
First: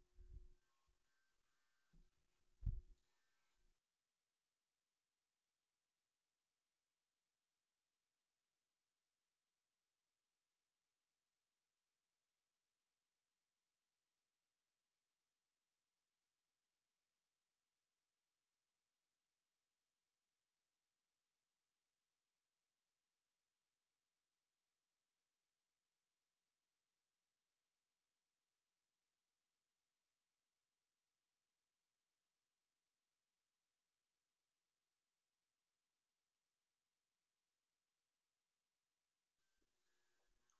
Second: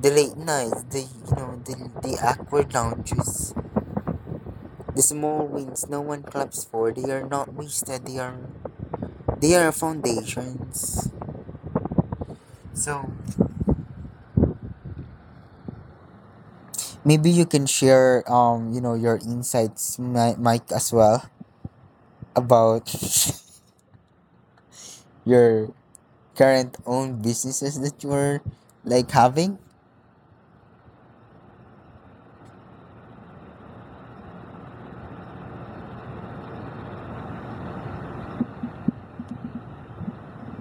The late nights, the you know the, the awkward lounges, the small wins no one claps for, they are not wasted, they are they are foundations. So maybe you can share um, you know, your insights, Mi- Mike, as well about (laughs) your current own businesses that you're like having.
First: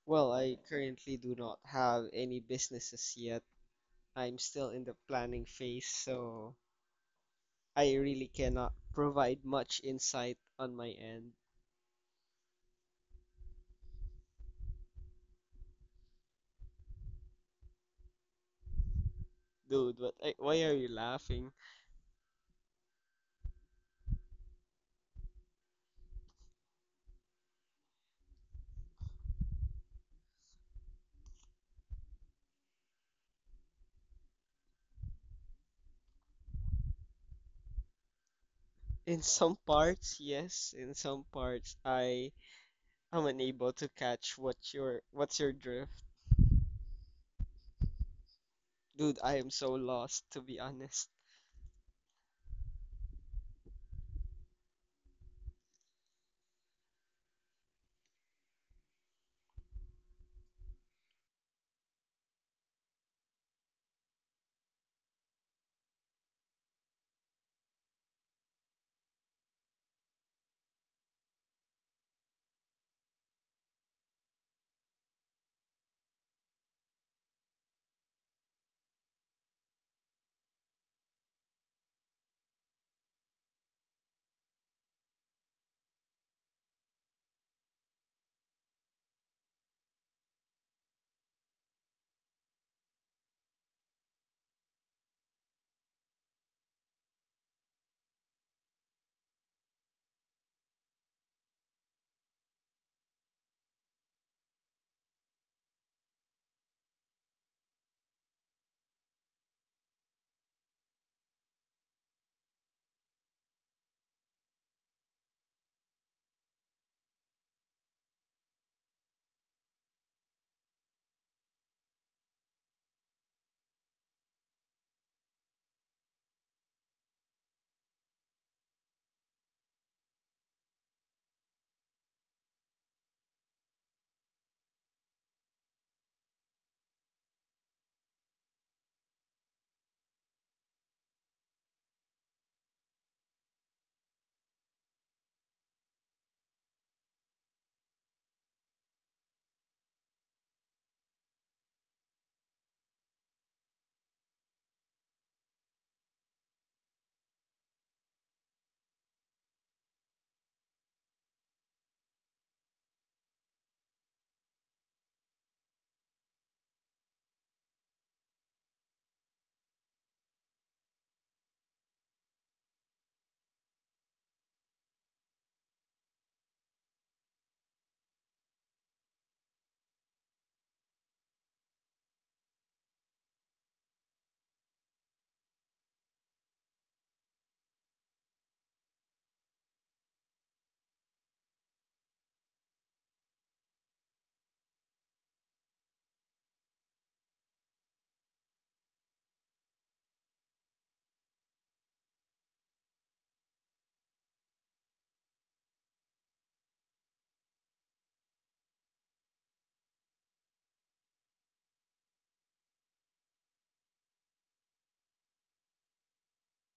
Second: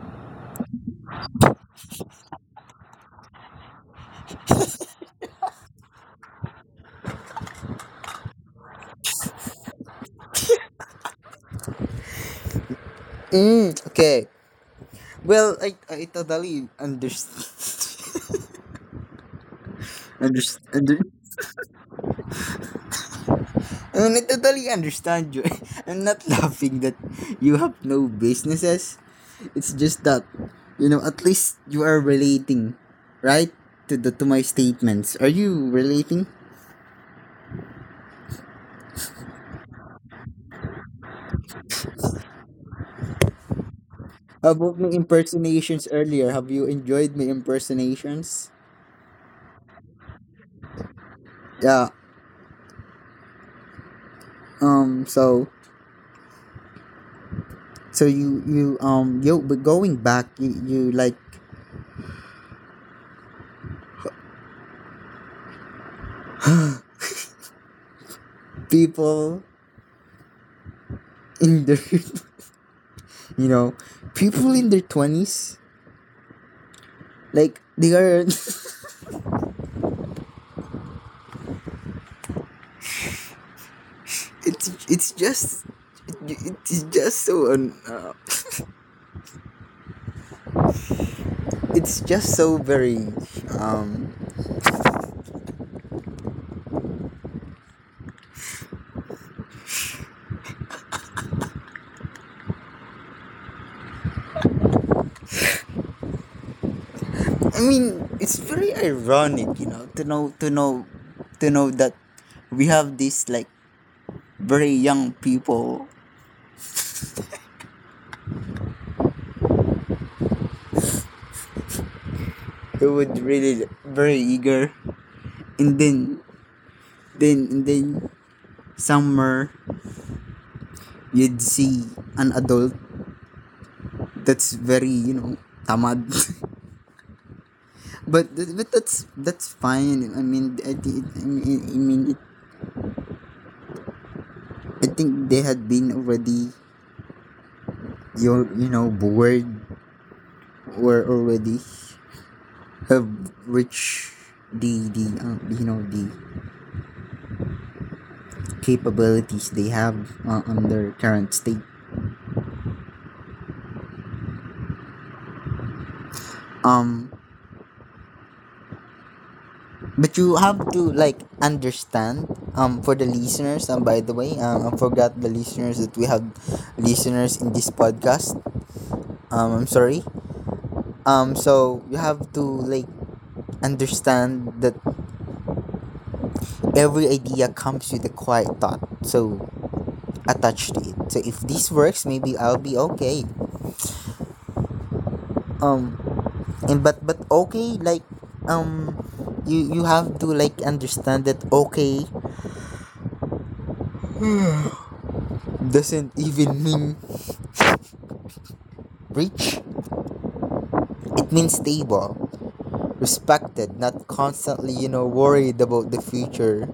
Well, I currently do not have any businesses yet. I'm still in the planning phase, so I really cannot provide much insight on my end.
Mm, okay. Well, I, I totally understand. (laughs)
Dude, what, I, why are you
Understand.
laughing?
And I totally understand you. (laughs) I'm not laughing that you have no businesses. It's just that, you know, at least you are relating, right? To the to my statements. Are you relating?
In some parts, yes. In some parts, I am unable to catch
How
what
about my
your what's your
impersonations
drift.
earlier, have you enjoyed my impersonations?
Dude, I am so lost, to be honest.
Yeah. Um. So. So you you um yo but going back you you like people in their (laughs) you know people in their twenties like they are (laughs) it's it's just It, it's just so un, uh, it's just so very um I mean it's very ironic you know to know to know to know that we have this like very young people who would really very eager and then then and then somewhere you'd see an adult that's very you know tamad. (laughs) but but that's that's fine. i mean i, think I mean, I, mean it, I think they had been already your you know bored were already have reached the the uh, you know the capabilities they have uh, on their current state. um But you have to like understand um for the listeners, and by the way um I forgot the listeners that we have listeners in this podcast. um I'm sorry. Um so you have to like understand that every idea comes with a quiet thought so attached to it, so if this works maybe I'll be okay. um and but but Okay like um you you have to like understand that okay doesn't even mean rich. It means stable, respected, not constantly, you know, worried about the future.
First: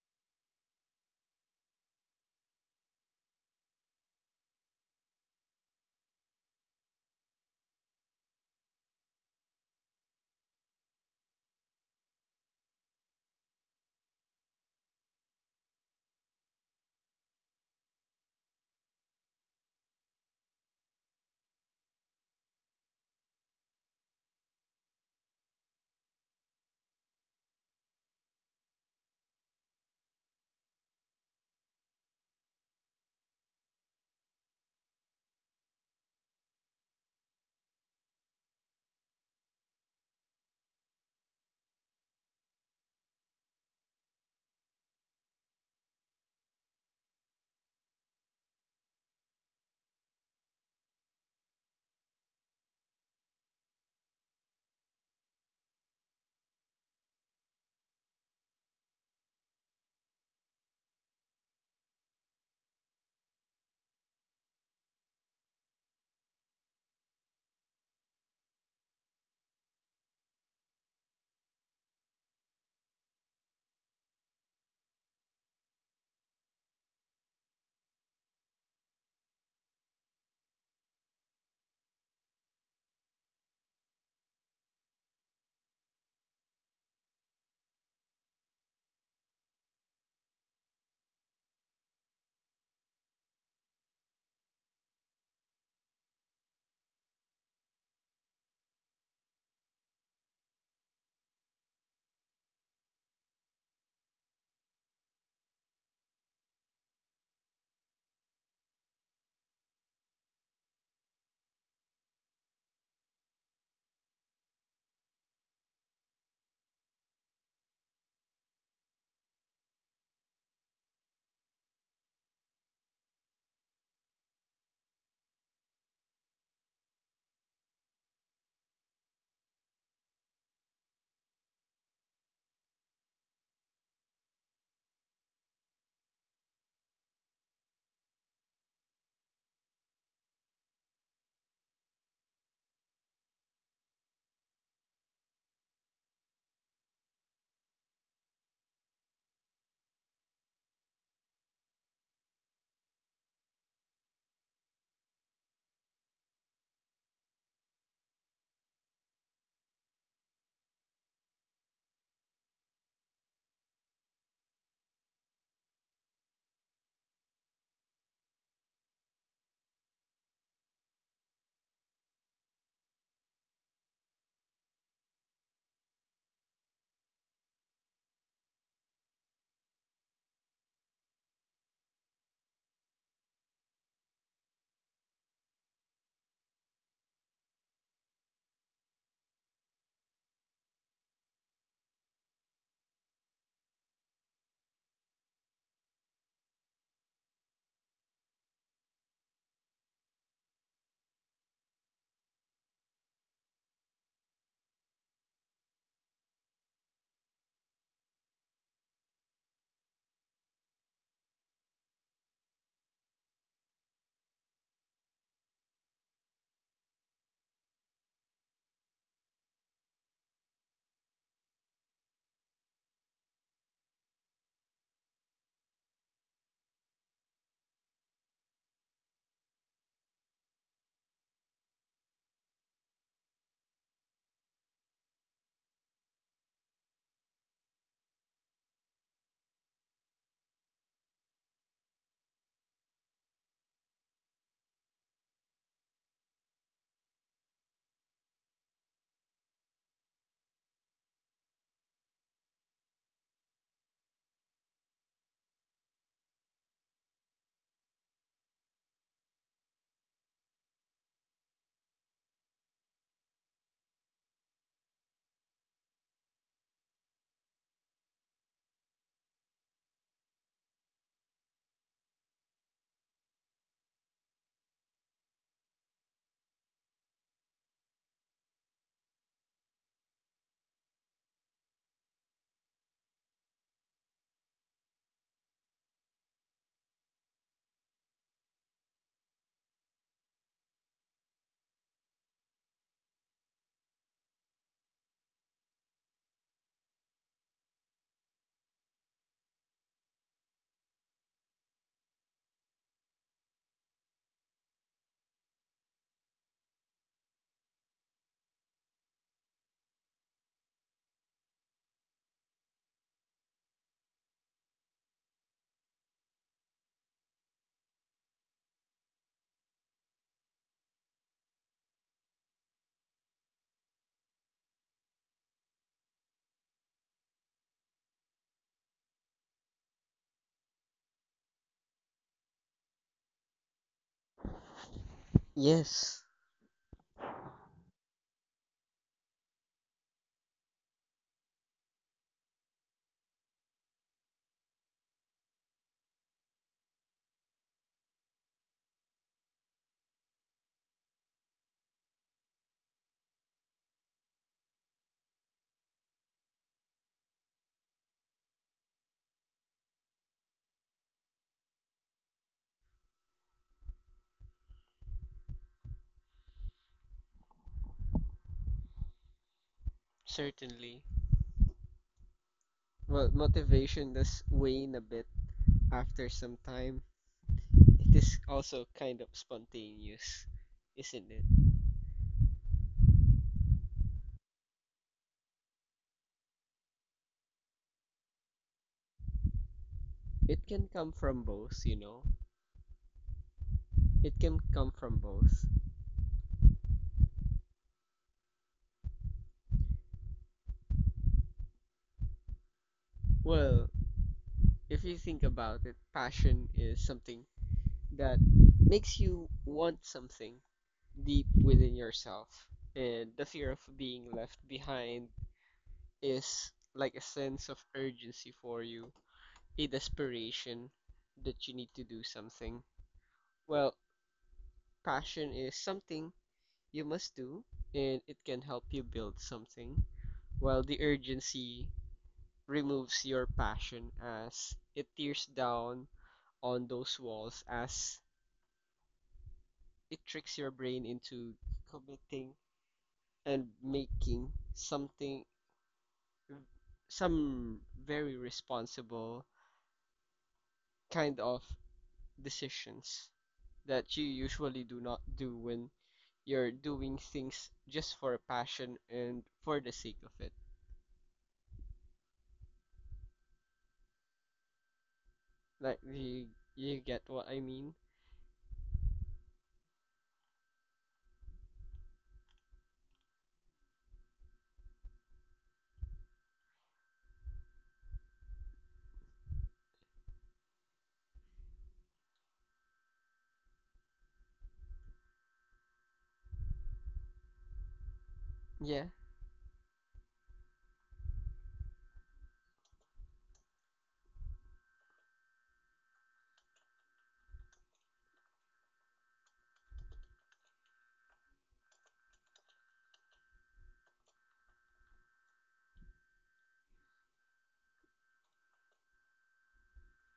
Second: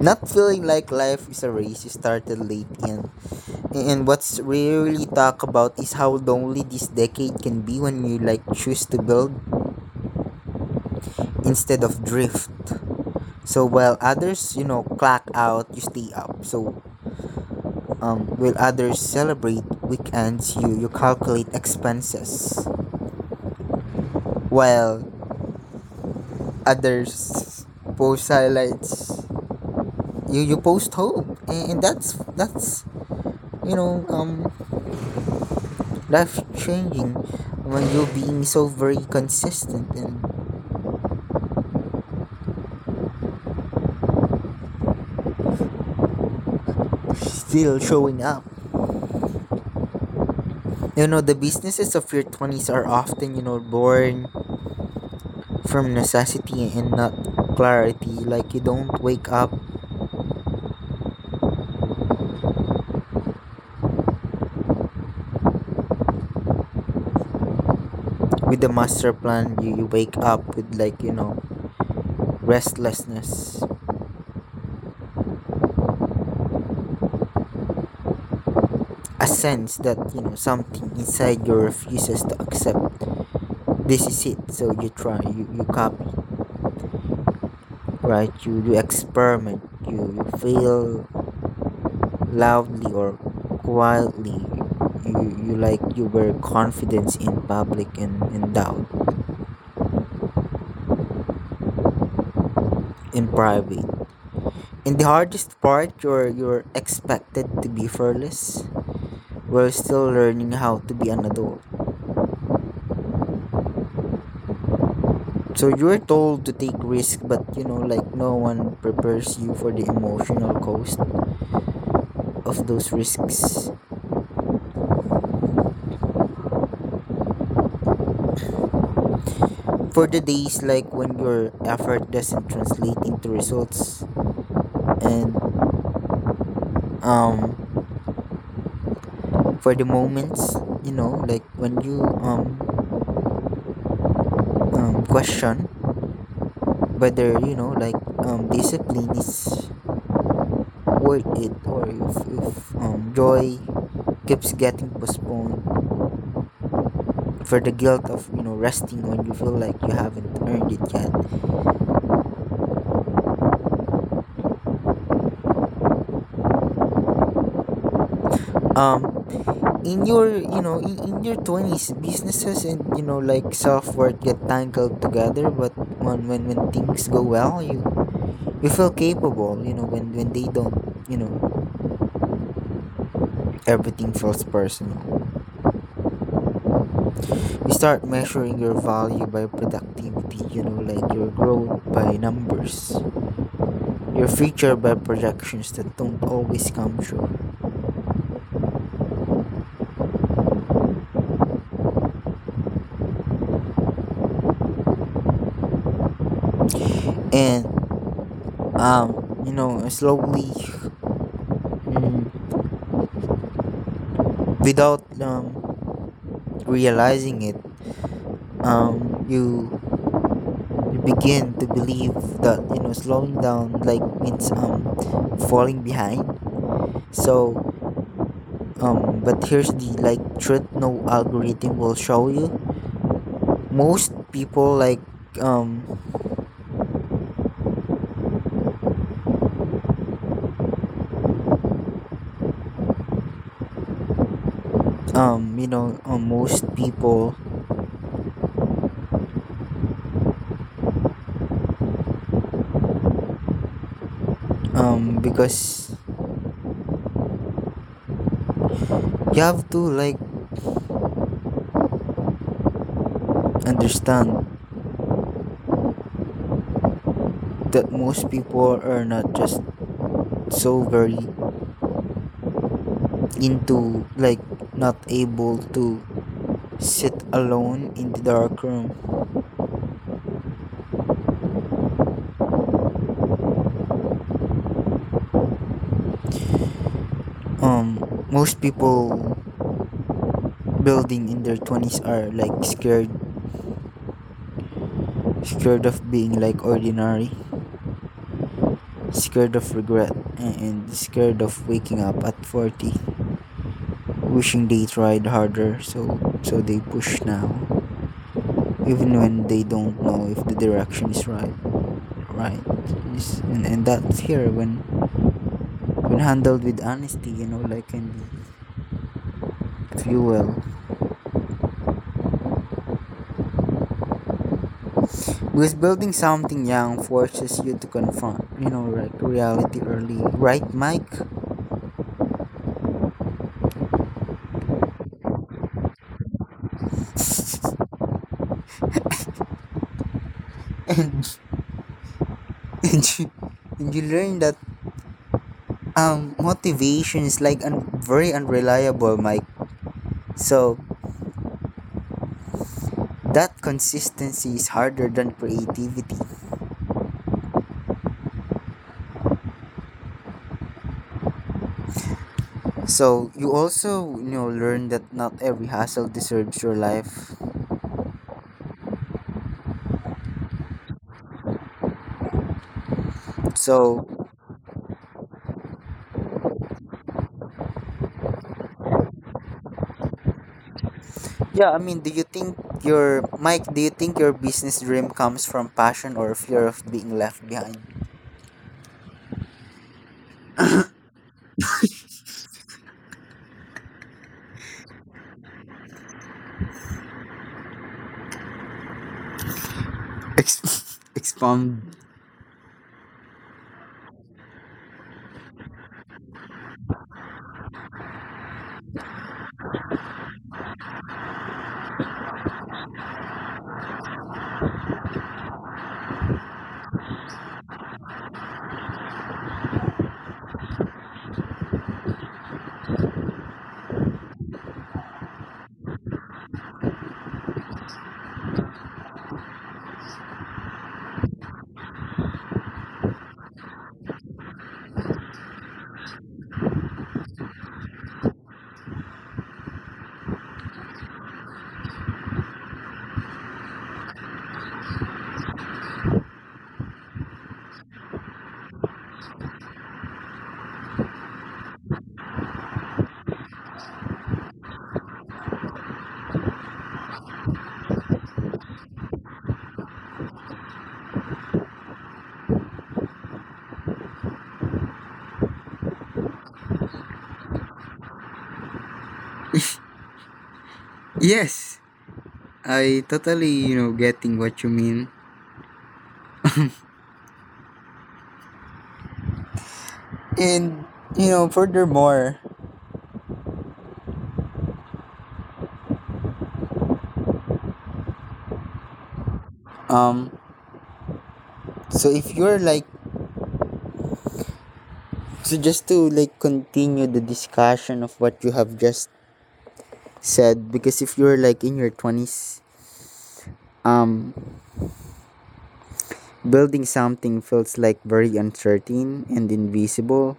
Not feeling like life is a race you started late in. And what's rarely talked about is how lonely this decade can be when you like choose to build instead of drift. So while others, you know, clock out, you stay up. So um, while others celebrate weekends, you you calculate expenses. While others post highlights, you you post hope, and, and that's that's you know um life changing when you're being so very consistent and still showing up. You know the businesses of your twenties are often you know born from necessity and not clarity. Like you don't wake up with a master plan, you, you wake up with like you know restlessness, a sense that you know something inside you refuses to accept this is it. So you try, you, you copy, right? You, you experiment, you, you feel loudly or quietly. You, you like you were confidence in public and in doubt in private. In the hardest part, you're you're expected to be fearless. We're still learning how to be an adult. So you're told to take risk, but you know, like no one prepares you for the emotional cost of those risks. For the days like when your effort doesn't translate into results, and um for the moments you know like when you um, um question whether you know like um discipline is worth it, or if, if um joy keeps getting postponed, for the guilt of you know resting when you feel like you haven't earned it yet um in your you know in, in your twenties, businesses and you know like self-worth get tangled together, but when when, when things go well, you you feel capable. You know when when they don't, you know everything feels personal. You start measuring your value by productivity, you know, like your growth by numbers, your future by projections that don't always come true. And, um, you know, Slowly, mm, without um, realizing it, um, you, you begin to believe that, you know, slowing down, like, means um, falling behind. So, um, but here's the like truth no algorithm will show you. Most people like um um you know uh, most people um because you have to like understand that most people are not just so very into like not able to sit alone in the dark room um Most people building in their twenties are like scared, scared of being like ordinary, scared of regret, and scared of waking up at forty wishing they tried harder. So so they push now even when they don't know if the direction is right. Right. Yes, and, and that's here when when handled with honesty, you know like can be fuel, because building something young forces you to confront you know like reality early, right, Mike?
Yes.
(laughs) and and you, and you learn that um motivation is like un- very unreliable, Mike, so that consistency is harder than creativity. So you also you know learn that not every hassle deserves your life.
Certainly. Well, motivation
So
does wane a bit after some time. It is also kind of spontaneous, isn't it?
yeah, I mean, do you think your Mike? Do you think your business dream comes from passion or fear of being left behind?
It can come from both, you know? It can come from both.
Ex- (laughs) expound.
Well, if you think about it, passion is something that makes you want something deep within yourself. And the fear of being left behind is like a sense of urgency for you, a desperation that you need to do something. Well, passion is something you must do and it can help you build something, while the urgency removes your passion as it tears down on those walls as it tricks your brain into committing and making something some very responsible kind of decisions. That you usually do not do when you're doing things just for passion and for the sake of it. Like you, you get what I mean?
Yes, I totally you know getting what you mean. And you know, furthermore,
Yeah.
um, so if you're like, so just to like continue the discussion of what you have just said, because if you're like in your twenties, um. building something feels like very uncertain and invisible.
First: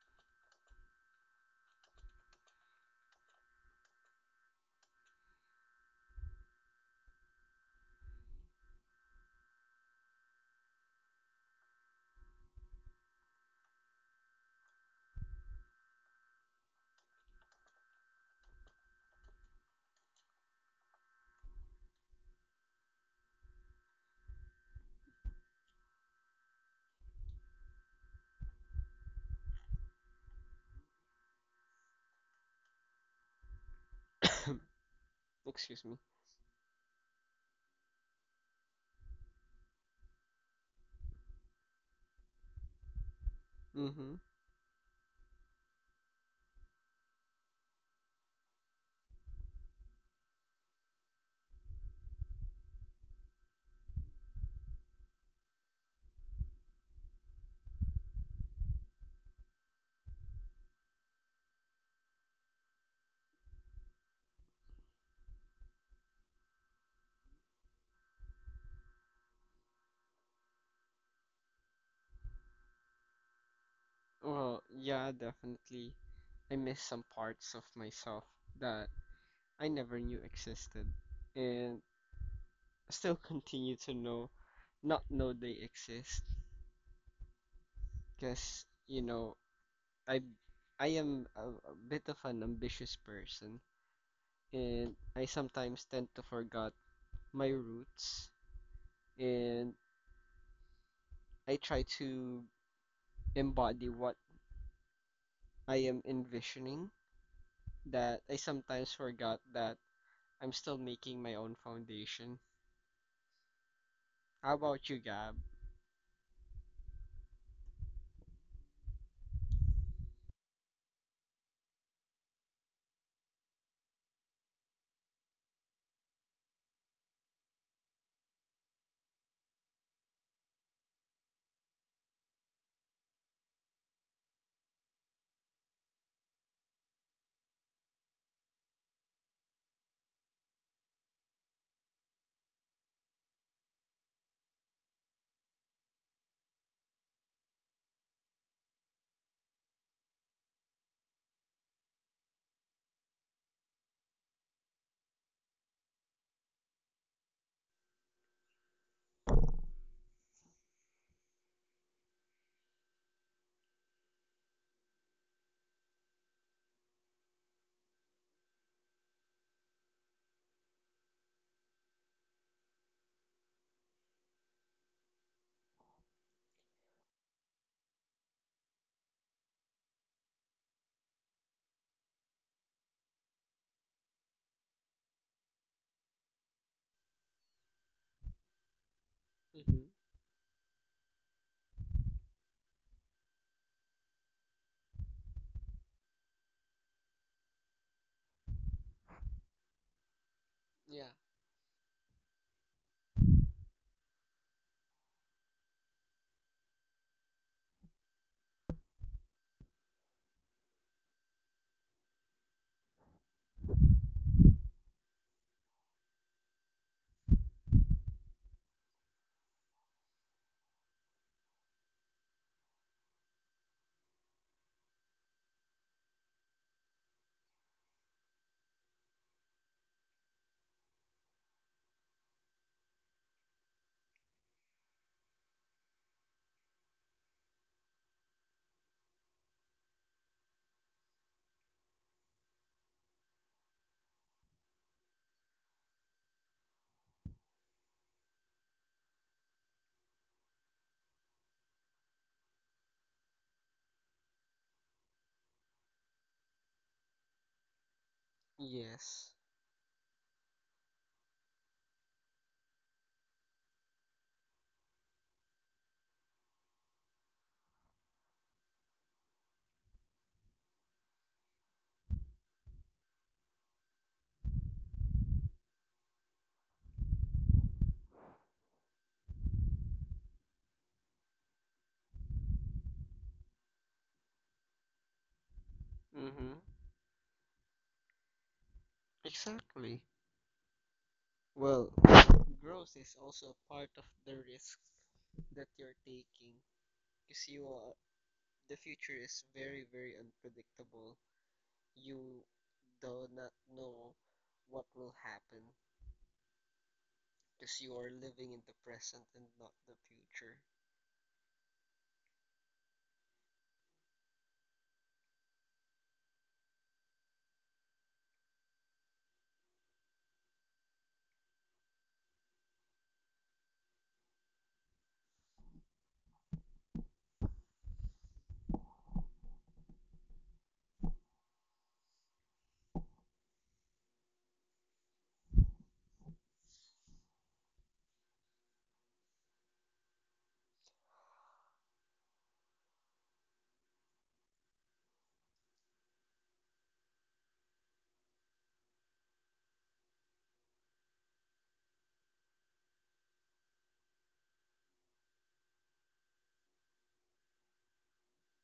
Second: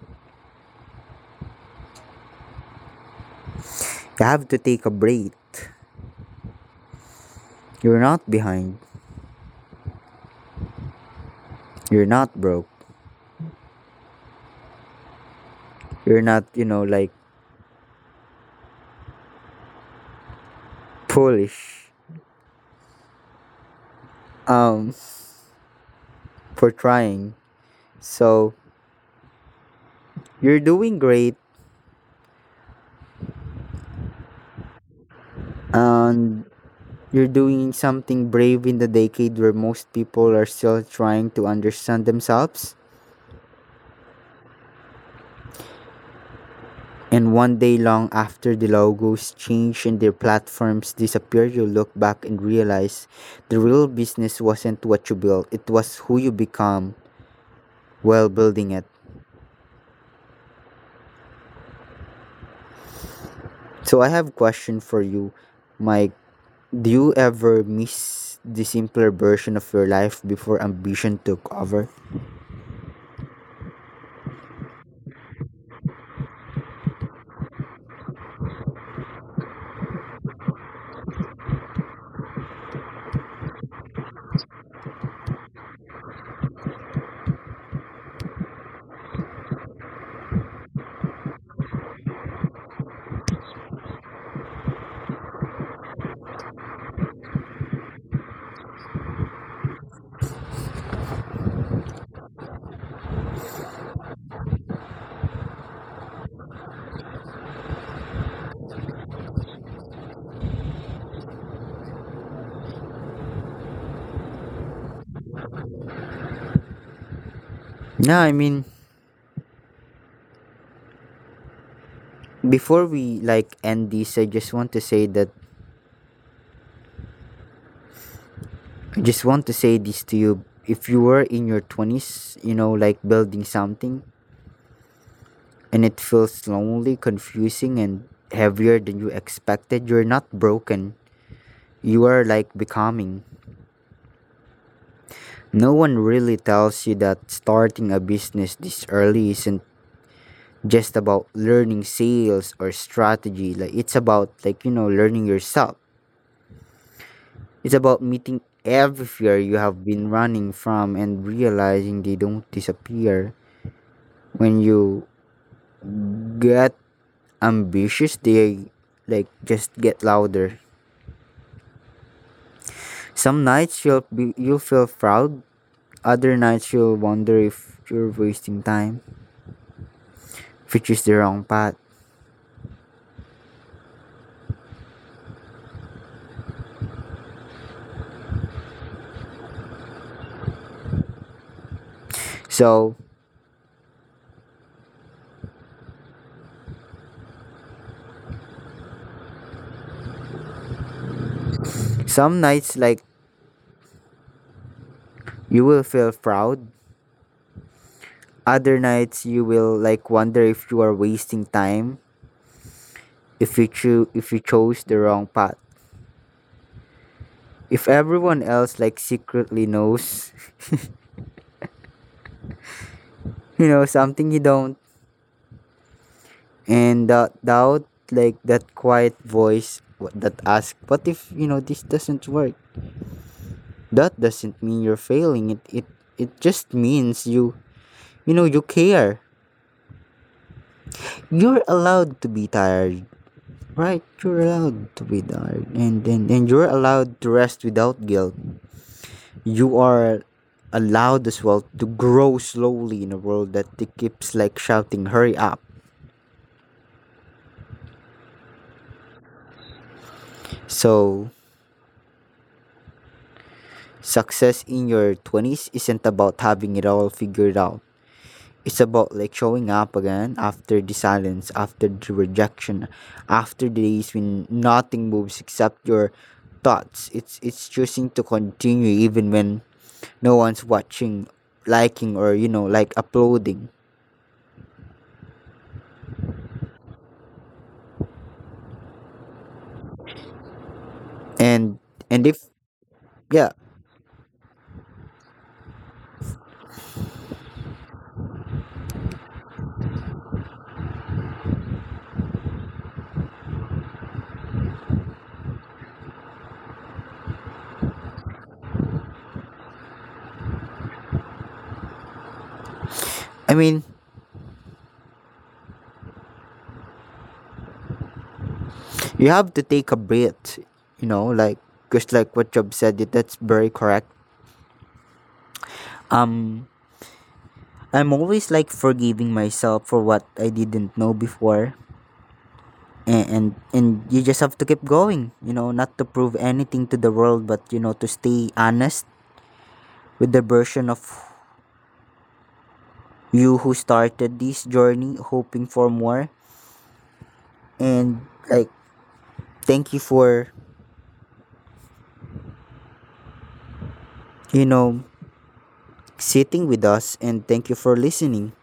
You have to take a break. You're not behind. You're not broke. You're not, you know, like foolish um for trying. So you're doing great,
Excuse me.
and you're doing something brave in the decade where most people are still trying to understand themselves.
Mm-hmm.
And one day long after the logos changed and their platforms disappeared, you look back and realize the real business wasn't what you built, it was who you become while building it. So I have a question for you, Mike. Do you ever miss the simpler version of your life before ambition took over?
Well, yeah, definitely. I miss some parts of myself that I never knew existed and still (laughs) continue to know, not know they exist. Because, you know, I I am a, a bit of an ambitious person and I sometimes tend to forget my roots and I try to embody what I am envisioning that I sometimes forgot that I'm still making my own foundation. How about you, Gab?
No, I mean before we like end this, I just want to say that I just want to say this to you. If you were in your twenties, you know, like building something, and it feels lonely, confusing, and heavier than you expected, you're not broken. You are like becoming. No one really tells you that starting a business this early isn't just about learning sales or strategy. Like it's about like you know learning yourself. It's about meeting every fear you have been running from and realizing they don't disappear. When you get ambitious, they like just get louder. Some nights you'll be, you'll feel proud, other nights you'll wonder if you're wasting time, if you choose the wrong path.
Mm-hmm.
So
Yeah.
some nights like you will feel proud, other nights you will like wonder if you are wasting time, if you cho- if you chose the wrong path. If everyone else like secretly knows, (laughs) you know something you don't, and that doubt like that quiet voice wh- that asks, what if you know this doesn't work? That doesn't mean you're failing, it it it just means you, you know you care. You're allowed to be tired. Right, you're allowed to be tired, and then and, and you're allowed to rest without guilt. You are allowed as well to grow slowly in a world that keeps like shouting hurry up.
Yes.
So success in your twenties isn't about having it all figured out. It's about like showing up again after the silence, after the rejection, after the days when nothing moves except your thoughts. It's it's choosing to continue even when no one's watching, liking, or you know, like uploading.
Mm-hmm. Exactly.
And
Well,
and if
growth is also
yeah,
a part of the risk that you're taking because you are, the future is very, very unpredictable. You do not know what will happen because you are living in the present and not the future.
I mean, you have to take a breath, you know, like just like what Job said, it that's very correct. Um I'm always like forgiving myself for what I didn't know before. And and and you just have to keep going, you know not to prove anything to the world, but you know to stay honest with the version of you who started this journey hoping for more. And like thank you for you know sitting with us, and thank you for listening,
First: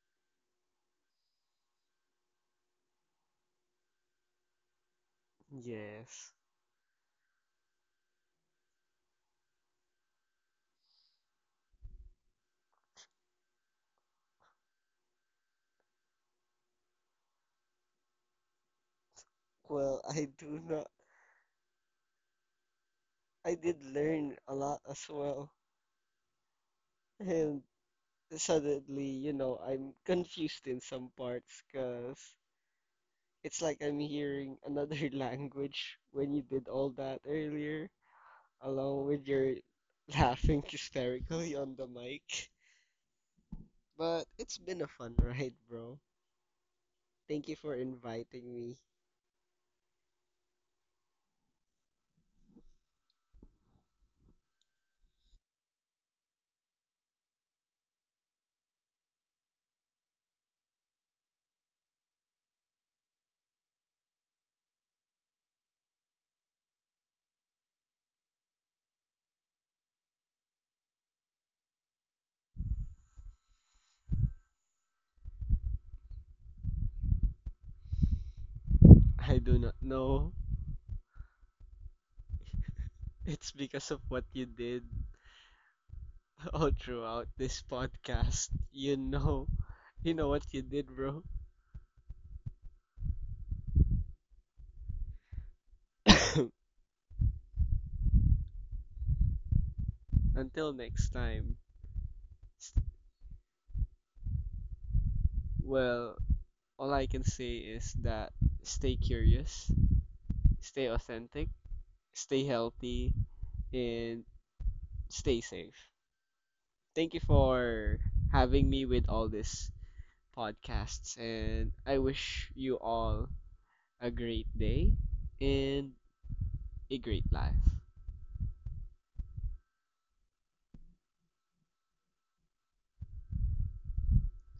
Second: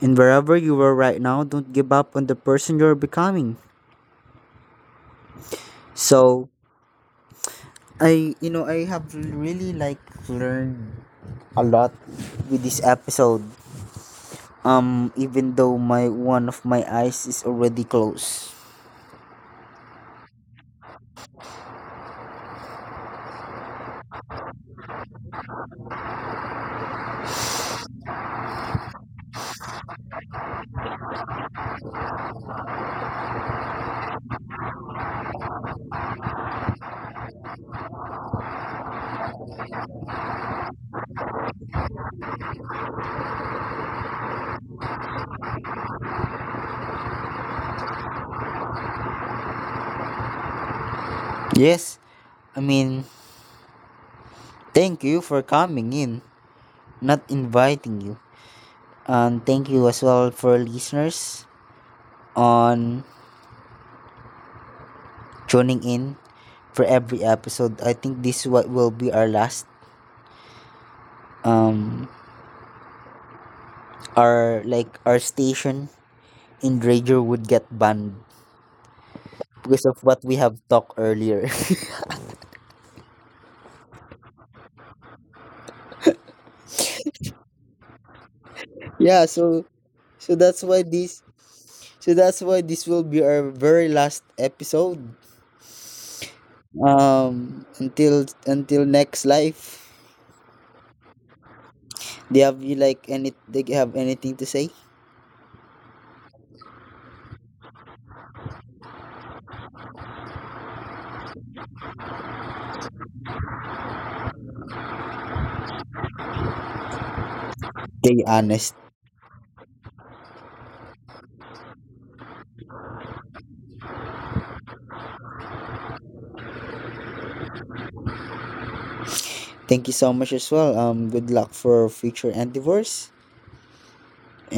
and wherever you are right now, don't give up on the person you're becoming.
Yes.
So i you know i have really like learned a lot with this episode, um even though my one of my eyes is already closed.
Well, I do not. I did learn a lot as well. And suddenly, you know, I'm confused in some parts because it's like I'm hearing another (laughs) language when you did all that earlier, along with your (laughs) laughing hysterically on the mic. But it's been a fun ride, bro. Thank you for inviting me.
Yes, I mean thank you for coming in, not inviting you. And thank you as well for listeners on tuning in for every episode. I think this what will be our last um our like our station in Ranger would get banned
I do not
because of what
know.
we have talked earlier.
It's because of what you did (laughs) all throughout this podcast. You
(laughs) Yeah,
know.
so
You know
so
what
that's
you
why
did,
this
bro.
so that's why this will be our very last episode. Um, until until next life.
(coughs) Until next time.
Do you have
s-
you like any? Do you have anything to say?
Well, all I can say is that stay curious, stay authentic, stay healthy, and stay safe. Thank you for
Stay
having
honest.
me with all these podcasts, and I wish you all a great day and a great life.
Thank you so much as well. Um, good luck for future endeavors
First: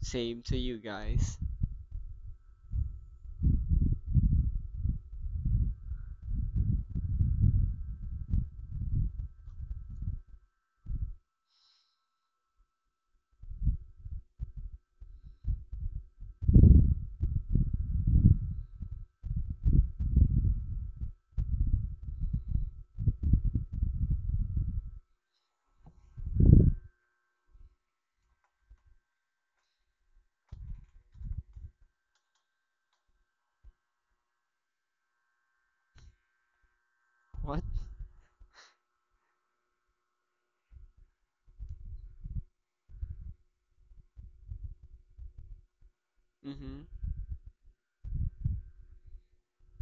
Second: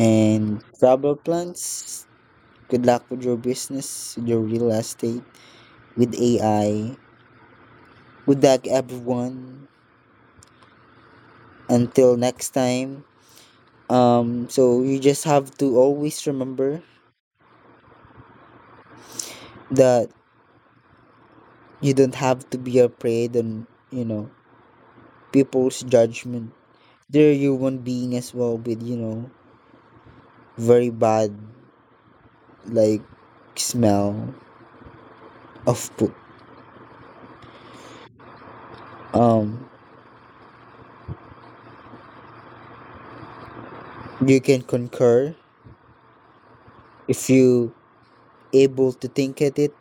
Same to you
travel
guys.
plans. Good luck with your business, with your real estate, with A I. Good luck, everyone. Until next time. Um, so you just have to always remember that you don't have to be afraid on you know people's judgment, they're human being as well with you know very bad like smell of poop
What?
um you can concur
Mm hmm.
if you able to think at it,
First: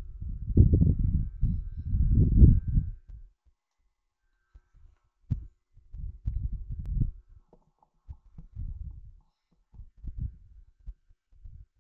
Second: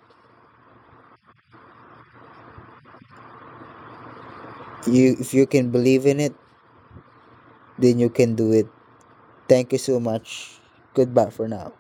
you if you can believe in it, then you can do it. Thank you so much. Goodbye for now.